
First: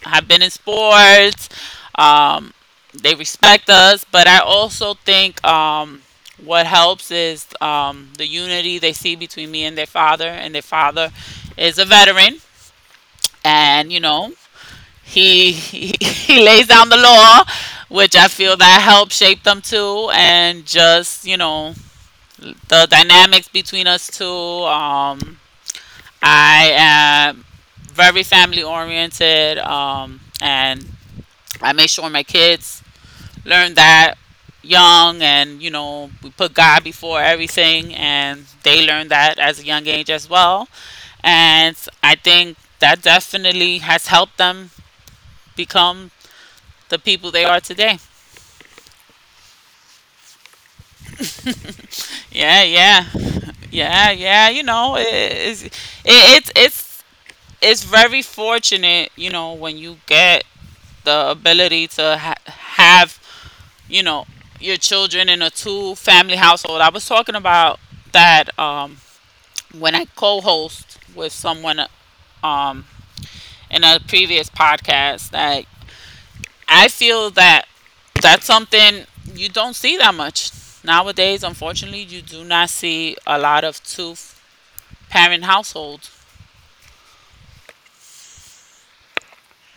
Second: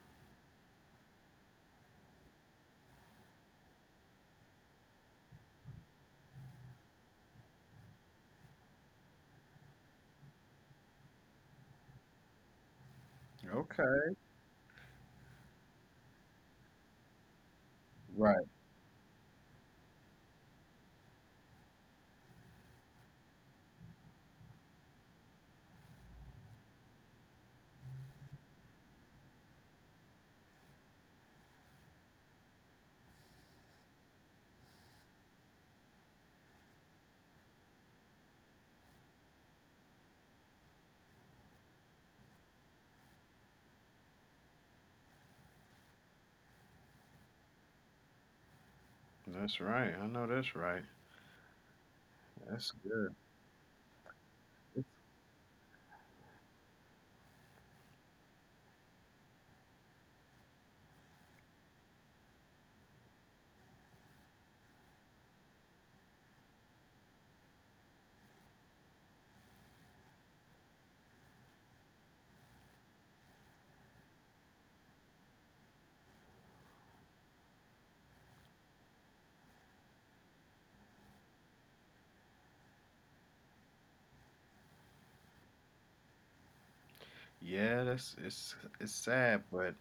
Speaker 1: have been in sports. Um, they respect us, but I also think, what helps is, the unity they see between me and their father is a veteran, and you
Speaker 2: Okay.
Speaker 1: know, he he lays down the law, which I
Speaker 2: Right.
Speaker 1: feel that helped shape them too. And just, you know, the dynamics between us two. I am very family oriented, and I make sure my kids learn that young, and you know, we put God before everything, and they learn that as a young age as well. And I think that definitely has helped them become the people they are today.
Speaker 2: That's right. I know that's right.
Speaker 1: Yeah,
Speaker 2: That's
Speaker 1: yeah,
Speaker 2: good.
Speaker 1: yeah, yeah. You know, it, it's it's it's very fortunate, you know, when you get the ability to have, you know, your children in a two-family household. I was talking about that, when I co-host with someone, um, in a previous podcast. That I feel that that's something you don't see that much nowadays. Unfortunately, you do not see a lot of two parent household.
Speaker 2: Yeah, that's it's sad, but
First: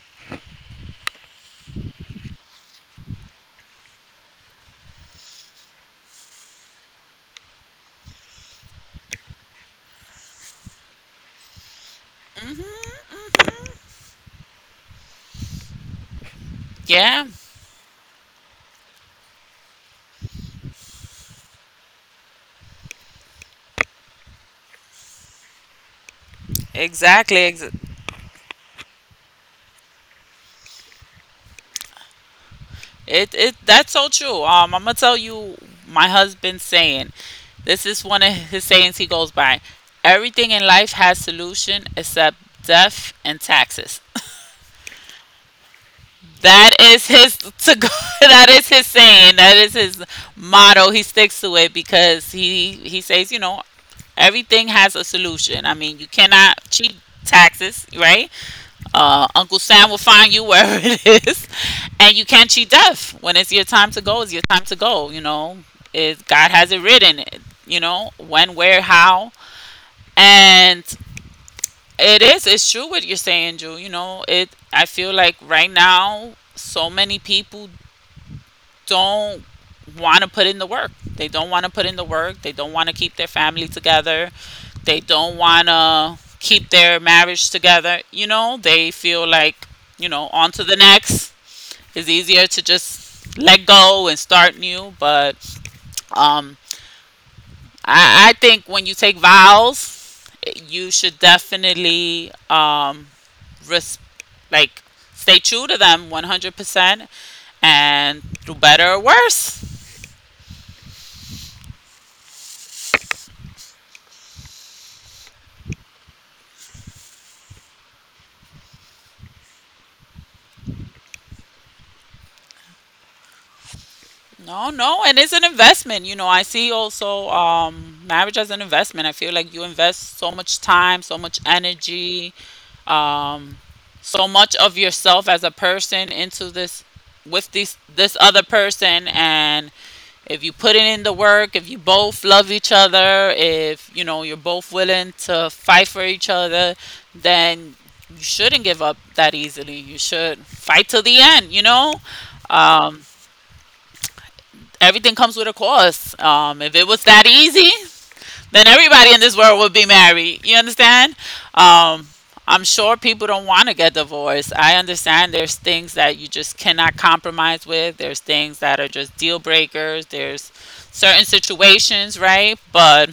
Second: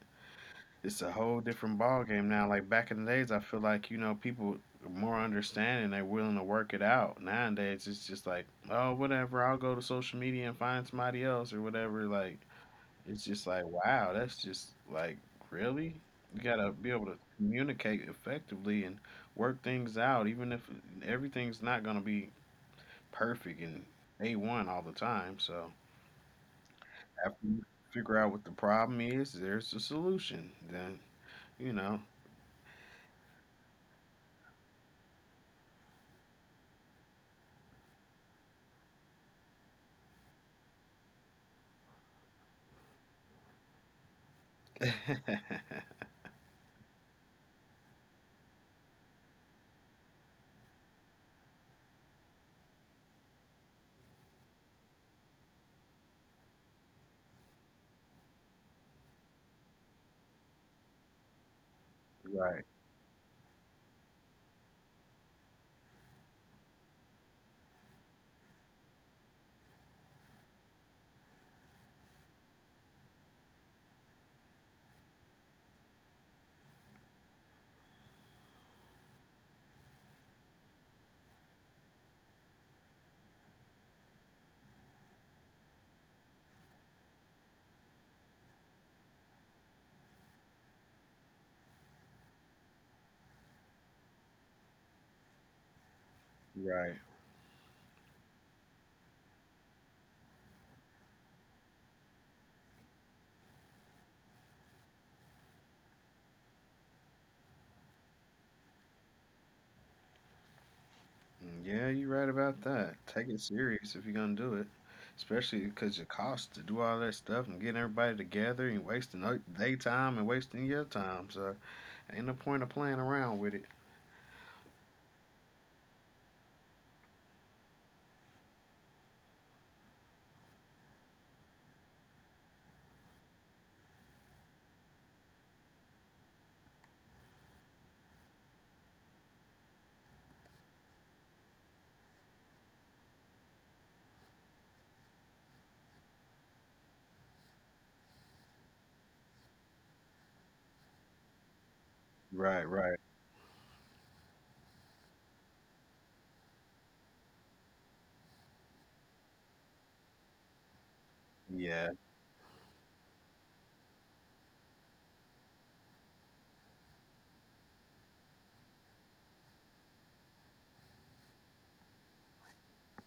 Speaker 2: it's a whole different ball game now. Like back in the days, I feel like, you know, people are more understanding, they're willing to work it out. Nowadays, it's just like, oh, whatever, I'll go to social media and find somebody else or whatever. Like,
Speaker 1: Hmm, hmm.
Speaker 2: it's just like, wow, that's just like, really? You gotta be able to
Speaker 1: Yeah,
Speaker 2: communicate effectively and work things out, even if everything's not gonna be perfect and A one all the time. So
Speaker 1: exactly.
Speaker 2: after you figure out what the problem is, there's a solution. Then you know.
Speaker 1: It it that's so true. I'm gonna tell you my husband's saying. This is one of his sayings he goes by. Everything in life has solution except death and taxes.
Speaker 2: Right,
Speaker 1: That is his to go, that is his saying. That is his motto. He sticks to it because he says, you know, everything has a solution. I mean, you cannot cheat taxes, right? Uncle Sam will find you wherever it is, and you can't cheat death. When it's your time to go, it's your time to go. You know, it, God has it written. It. You know when, where, how, and it is. It's true what you're saying, Drew. You know, it. I feel like right now, so many people don't want to put in the work. They don't want to put in the work. They don't want to keep their family together. They don't want to keep their marriage together. You know, they feel like, you know, on to the next. It's easier to just let go and start new. But um,
Speaker 2: right.
Speaker 1: I think when you take vows, you should definitely, res- like stay true to them 100% and do better or worse.
Speaker 2: Mm, yeah, you're right about that. Take it serious if you're gonna do it, especially because it costs to do all that stuff and getting everybody together and wasting their time and wasting your time. So ain't no point of playing around with it.
Speaker 1: No, no, and it's an investment. You know, I see also, marriage as an investment. I feel like you invest so much time, so much energy, um, so much of yourself as a person into this with this other person, and if you put it in the work, if you both love each other, if you know you're both willing to fight for each other, then you shouldn't give up that easily. You should fight till the end. You know.
Speaker 2: Right,
Speaker 1: Um,
Speaker 2: right.
Speaker 1: Everything comes with a cost. If it was that easy, then everybody in this world would be married. You understand?
Speaker 2: Yeah,
Speaker 1: Um, I'm sure people don't want to get divorced. I understand there's things that you just cannot compromise with. There's things that are just deal breakers. There's certain situations, right? But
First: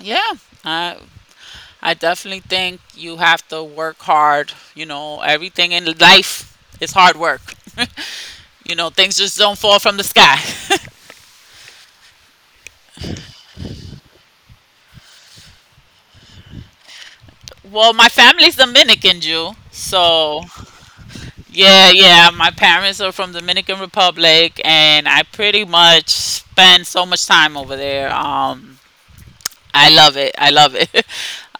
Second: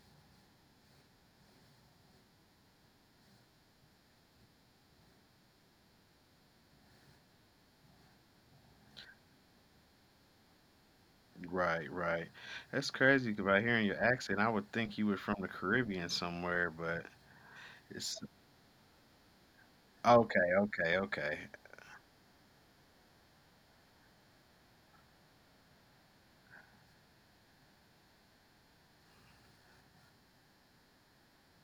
Speaker 1: yeah, I I definitely think you have to work hard. You know, everything in life is hard work. You know, things just don't fall from the sky.
Speaker 2: right, right. That's crazy 'cause by hearing your accent, I would think you were from the Caribbean somewhere, but
Speaker 1: Well, my
Speaker 2: It's
Speaker 1: family's Dominican, Jew.
Speaker 2: okay,
Speaker 1: So,
Speaker 2: okay, okay.
Speaker 1: yeah, yeah, my parents are from Dominican Republic and I pretty much spend so much time over there. I love it. I love it.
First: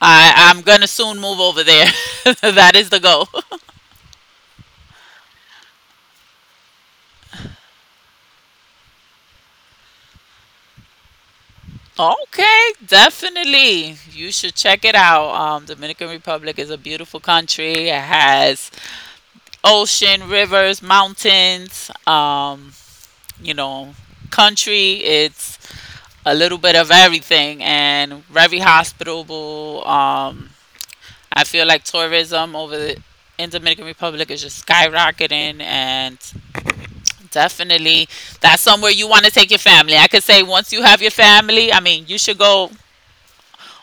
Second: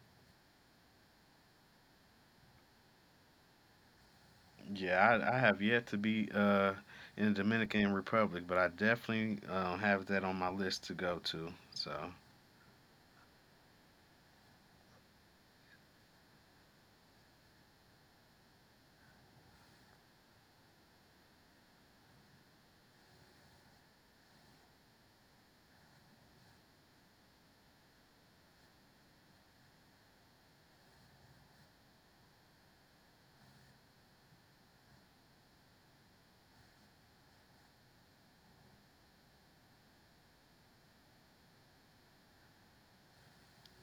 Speaker 1: I'm going to soon move over there. That is the goal.
Speaker 2: Yeah, I have yet to be in the Dominican Republic, but I definitely have that on my list to go to. So
Speaker 1: Okay, definitely. You should check it out. Dominican Republic is a beautiful country. It has ocean, rivers, mountains, you know, country. It's a little bit of everything and very hospitable. I feel like tourism in Dominican Republic is just skyrocketing and definitely that's somewhere you want to take your family. I could say once you have your family, I mean, you should go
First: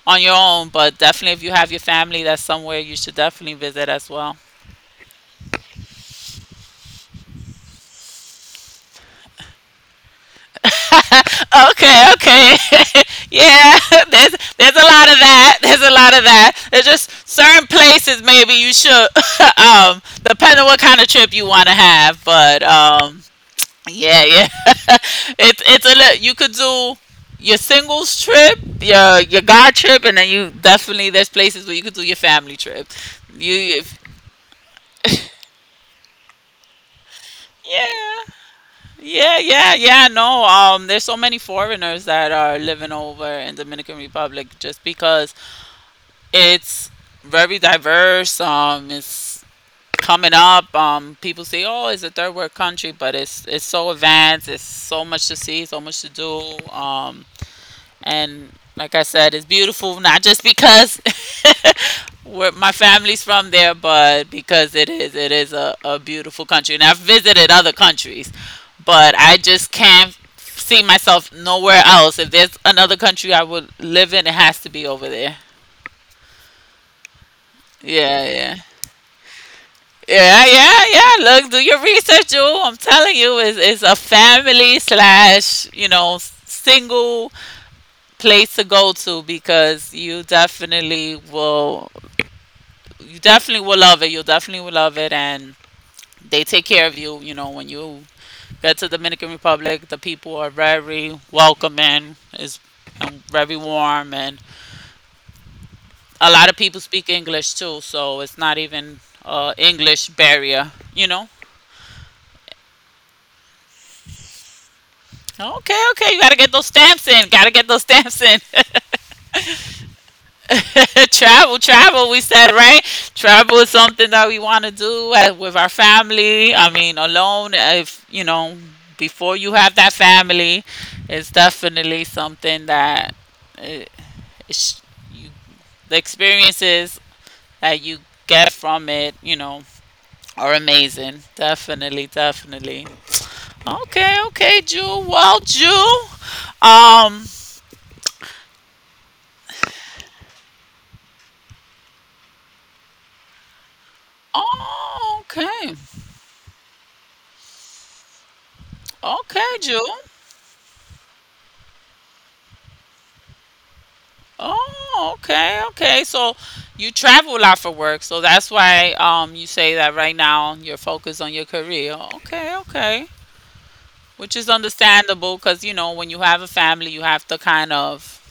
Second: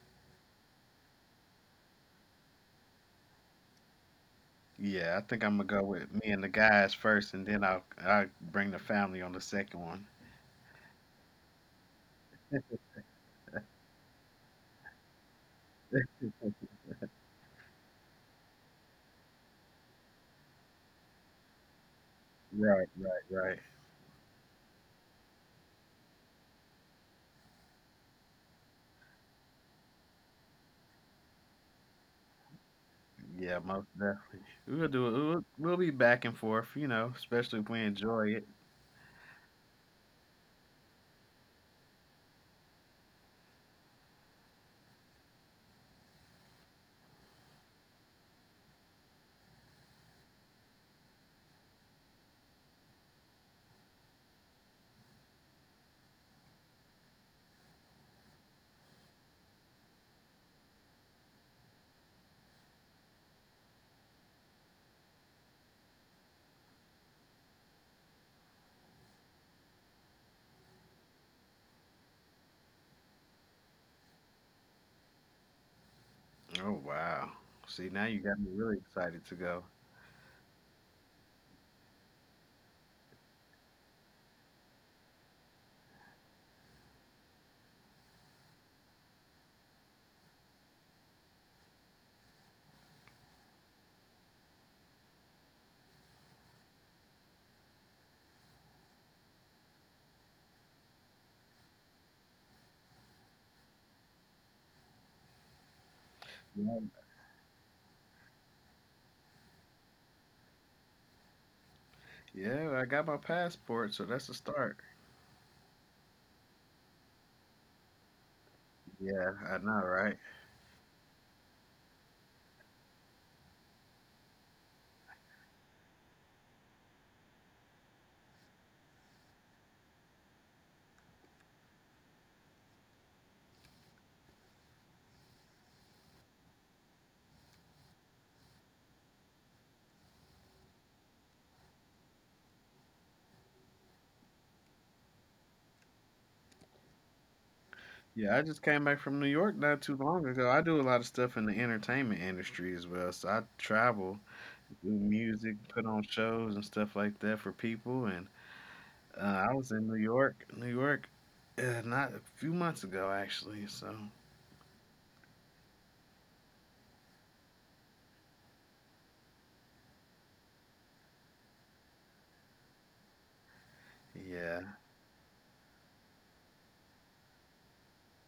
Speaker 1: on your own, but definitely if you have your family, that's somewhere you should definitely visit as well.
Speaker 2: yeah, I think I'm gonna go with me and the guys first, and then I'll I bring the family on the second one.
Speaker 1: Okay, okay. Yeah, there's a lot of that. There's a lot of that. There's just certain places maybe you should depending on what kind of trip you want to have, but
Speaker 2: Right, right, right.
Speaker 1: yeah, yeah. It's a you could do your singles trip, your guard trip and then you definitely there's places where you could do your family trip. You
Speaker 2: Yeah, most
Speaker 1: if,
Speaker 2: definitely. We'll do it. We'll be back and forth, you know, especially if we enjoy
Speaker 1: yeah.
Speaker 2: it.
Speaker 1: Yeah, yeah, yeah. No, there's so many foreigners that are living over in Dominican Republic just because it's very diverse. It's coming up. People say, "Oh, it's a third world country," but it's so advanced. It's so much to see, so much to do. And like I said, it's beautiful not just because where my family's from there, but because it is a beautiful country. And I've visited other countries, but I just can't see myself nowhere else. If there's another country I would live in, it has to be over there.
Speaker 2: Oh wow! See, now you
Speaker 1: Yeah,
Speaker 2: got me
Speaker 1: yeah.
Speaker 2: really excited to go.
Speaker 1: Yeah, yeah, yeah. Look, do your research, Jewel. I'm telling you, it's a family slash, you know, single place to go to because you definitely will love it. You definitely will love it, and they take care of you. You know, when you get to Dominican Republic, the people are very welcoming. Is And very warm, and a lot of people
Speaker 2: Yeah,
Speaker 1: speak English too, so it's not even English barrier. You know.
Speaker 2: yeah, I got my passport, so that's a start.
Speaker 1: Okay, okay. You got to get those stamps in. Got to get those stamps in.
Speaker 2: Yeah, I know, right?
Speaker 1: Travel, travel, we said, right? Travel is something that we want to do with our family. I mean, alone, if, you know, before you have that family, it's definitely something that uh, it's, you, the experiences that you get from it, you know, are amazing. Definitely, definitely. Okay, okay, Jew. Well, Jew. Um,
Speaker 2: Yeah, I just came back from New York not too long ago. I do a lot of stuff in the entertainment industry as well. So I travel, do
Speaker 1: Oh,
Speaker 2: music,
Speaker 1: okay.
Speaker 2: put on shows and stuff like that for people. And
Speaker 1: Okay,
Speaker 2: I was in
Speaker 1: Jewel.
Speaker 2: New York, not a few months ago actually. So
Speaker 1: Oh, okay, okay. So you travel a lot for work, so that's why you say that right now you're focused on your career. Okay, okay. Which is
Speaker 2: yeah,
Speaker 1: understandable because you know when you have a family, you have to kind of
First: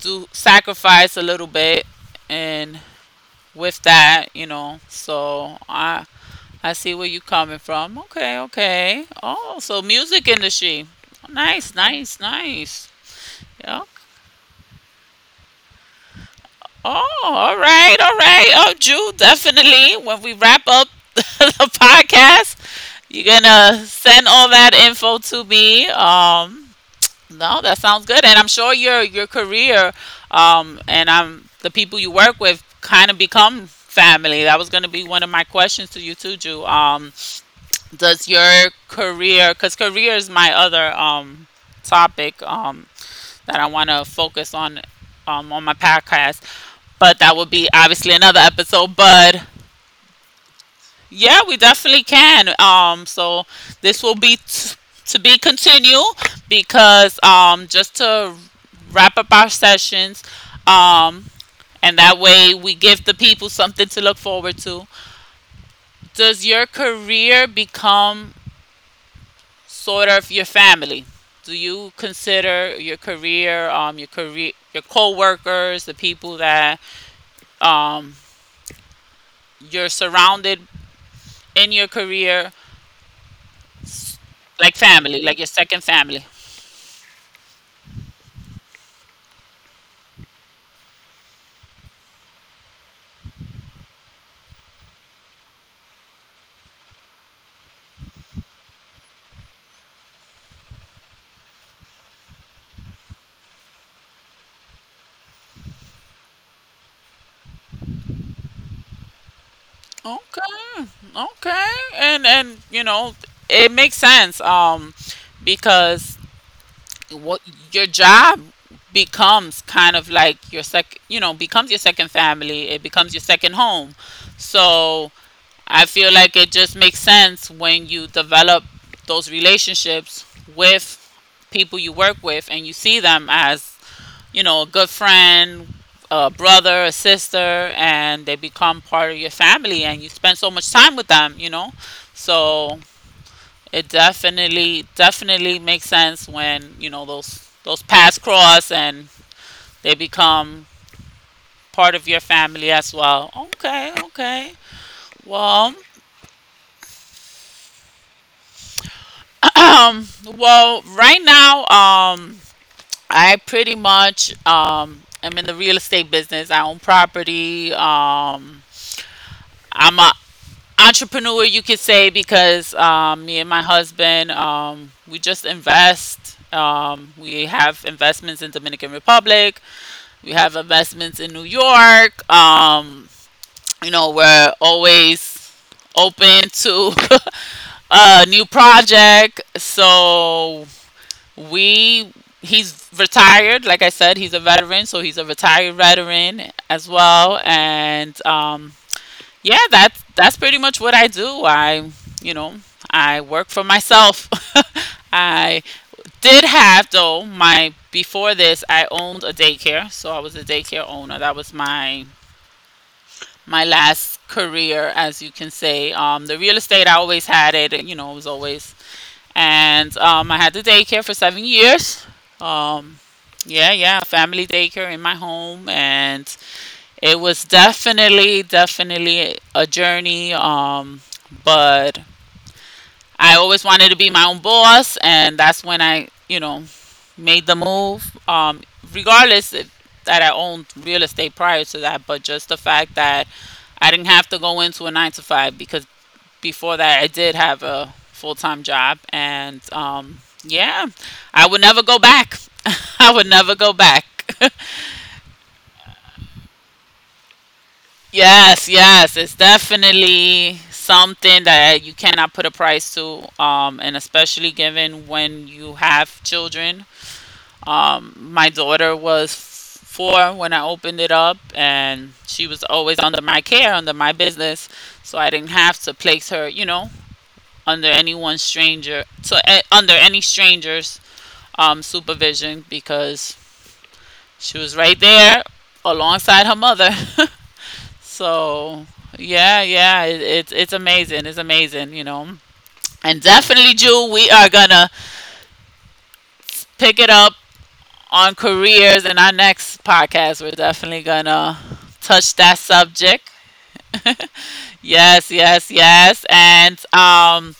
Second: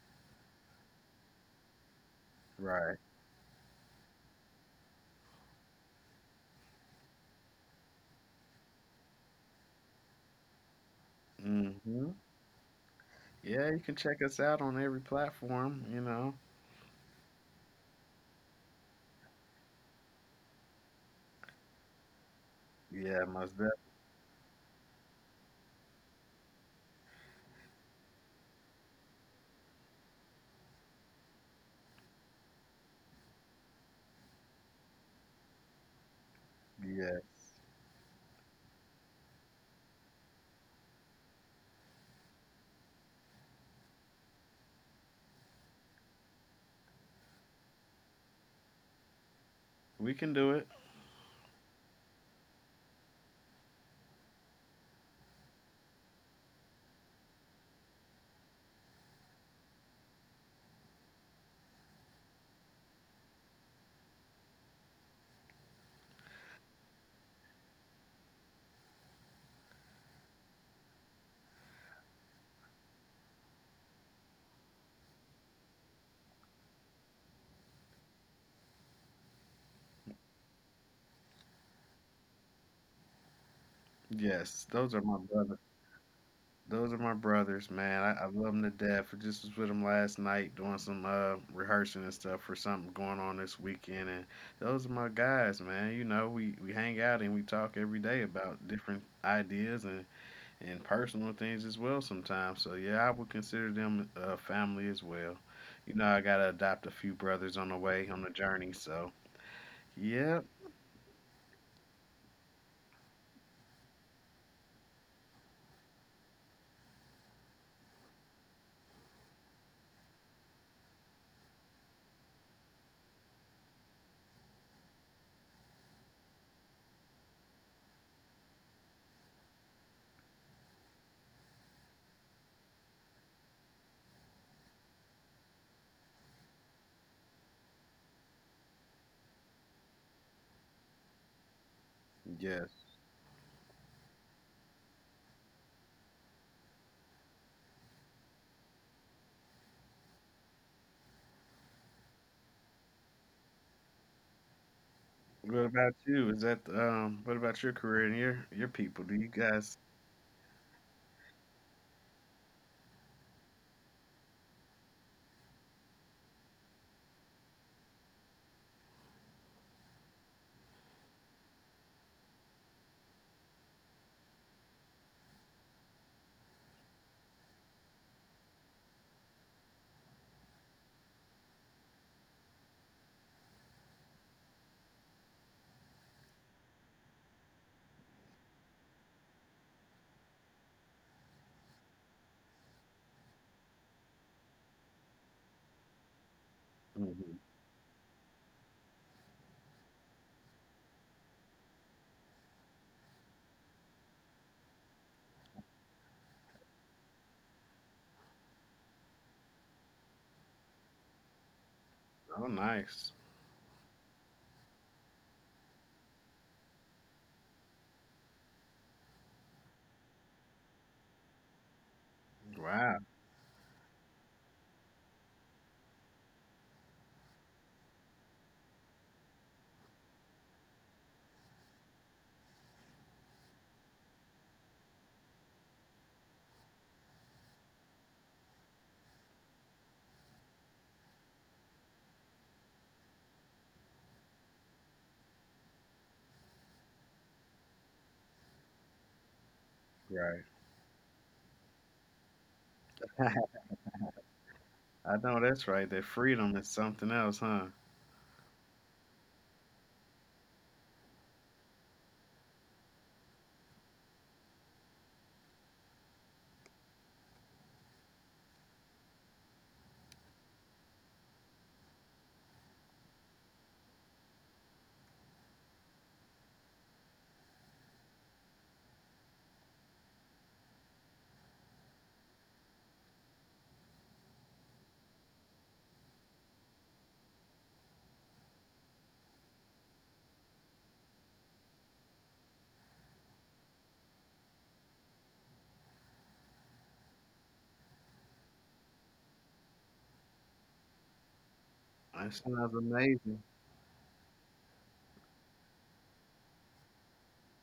Speaker 1: do sacrifice a little bit, and
Speaker 2: right.
Speaker 1: with that, you know. So I see where you're coming from. Okay, okay. Oh, so music industry. Nice,
Speaker 2: Hmm.
Speaker 1: nice, nice.
Speaker 2: Yeah, you
Speaker 1: Yeah.
Speaker 2: can check us out on every platform. You know.
Speaker 1: Oh, all right, all right. Oh, Jew, definitely. When we wrap up the podcast,
Speaker 2: Yeah,
Speaker 1: you're
Speaker 2: most definitely.
Speaker 1: gonna send all that info to me. No, that sounds good, and I'm sure your career, and am the people you work with kind of become family. That was gonna be one of my questions to you too, Jew.
Speaker 2: Yes,
Speaker 1: Does your career, because career is my other topic. That I want to focus on my podcast. But that would be obviously another episode. But
Speaker 2: we can do it.
Speaker 1: yeah, we definitely can. So this will be to be continued because just to wrap up our sessions, um, and that way we give the people something to look forward to. Does your career become sort of your family? Do you consider your career, your career, your co-workers, the people that um, you're surrounded in your career
Speaker 2: Yes,
Speaker 1: like
Speaker 2: those are my
Speaker 1: family, like your
Speaker 2: brothers.
Speaker 1: second family.
Speaker 2: Those are my brothers, man. I love them to death. I just was with them last night doing some rehearsing and stuff for something going on this weekend. And those are my guys, man. You know, we hang out and we talk every day about different ideas and personal things as well sometimes. So, yeah, I would consider them family as well. You know, I got to adopt a few brothers on the way, on the journey. So, yeah,
Speaker 1: Okay, okay, and you know it makes sense because what your job becomes kind of like your sec you know becomes your second family, it becomes your second home. So I feel like it just makes sense when you develop those relationships with people you work with and you see them as, you know, a good friend, a brother, a sister, and they become part of your family and you spend so much time with them, you know?
Speaker 2: yes.
Speaker 1: So it definitely definitely makes sense when, you know, those paths cross and they become part of your family as well. Okay, okay.
Speaker 2: What
Speaker 1: Well,
Speaker 2: about you? Is that, what about your career and your people? Do you guys.
Speaker 1: well, right now, I pretty much am in the real estate business. I own property. I'm a entrepreneur you could say because me and my husband, we just invest, we have investments in Dominican Republic, we have investments in New York, you know, we're always open to a new project. So we, he's retired, like I said, he's a veteran, so he's a retired veteran as well, and yeah, that's pretty much what I do. I, you know, I work for myself. I did have though my before this I owned a daycare, so I was a daycare owner. That was
Speaker 2: Oh, nice.
Speaker 1: my last career, as you can say. The real estate I always had it. You know, it was always, and I had the daycare for 7 years.
Speaker 2: Wow.
Speaker 1: Um, yeah, yeah, family daycare in my home, and it was definitely, definitely a journey. But I always wanted to be my own boss, and that's when I, you know, made the move. Regardless if- That I owned real estate prior to that, but just the fact that I didn't have to go into a nine to five because before that I did have a full time job, and
Speaker 2: Right.
Speaker 1: yeah, I would never go back. I would never go back.
Speaker 2: I know that's right. That freedom is something else, huh?
Speaker 1: Yes, yes, it's definitely something that you cannot put a price to, and especially given when you have children. My daughter was 4 when I opened it up, and she was always under my care, under my business, so I didn't have to place her, you know, under anyone stranger, so under any stranger's supervision because she was right there alongside her mother. So yeah, yeah, it's amazing. It's amazing, you know. And definitely, Jew, we are gonna pick it up on careers in our next podcast. We're definitely gonna
Speaker 2: That
Speaker 1: touch that
Speaker 2: sounds
Speaker 1: subject.
Speaker 2: amazing.
Speaker 1: Yes, yes, yes. And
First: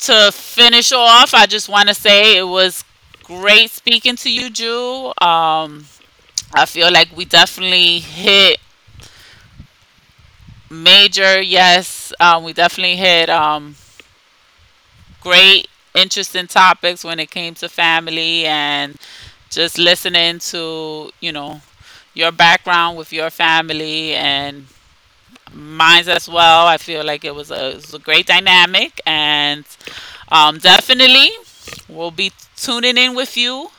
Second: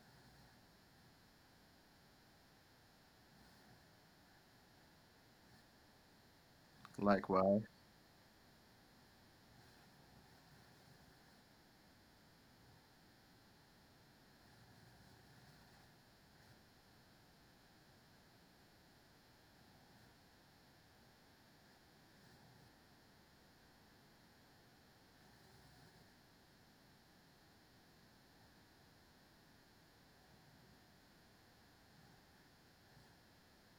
Speaker 1: to finish off, I just want to say it was great speaking to you, Jew. I feel like we
Speaker 2: Likewise.
Speaker 1: definitely hit major. Yes, we definitely hit great, interesting topics when it came to family, and just listening to, you know, your background with your family and mine as well. I feel like it was it was a great dynamic, and definitely we'll be tuning in with you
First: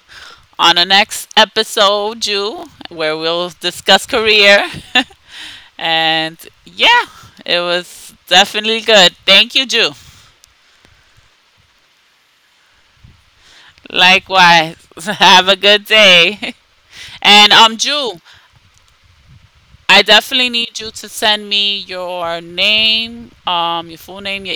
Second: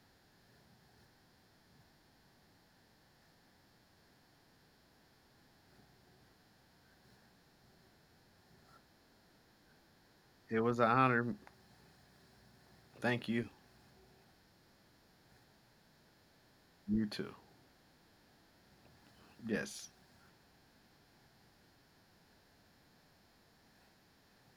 Speaker 1: on the next episode, Ju, where we'll discuss career. And yeah, it was definitely good. Thank you, Ju.
Speaker 2: It was an honor. Thank you.
Speaker 1: Likewise. Have a good day.
Speaker 2: You too.
Speaker 1: And Jew,
Speaker 2: Yes.
Speaker 1: I definitely need you to send me your name, your full name, your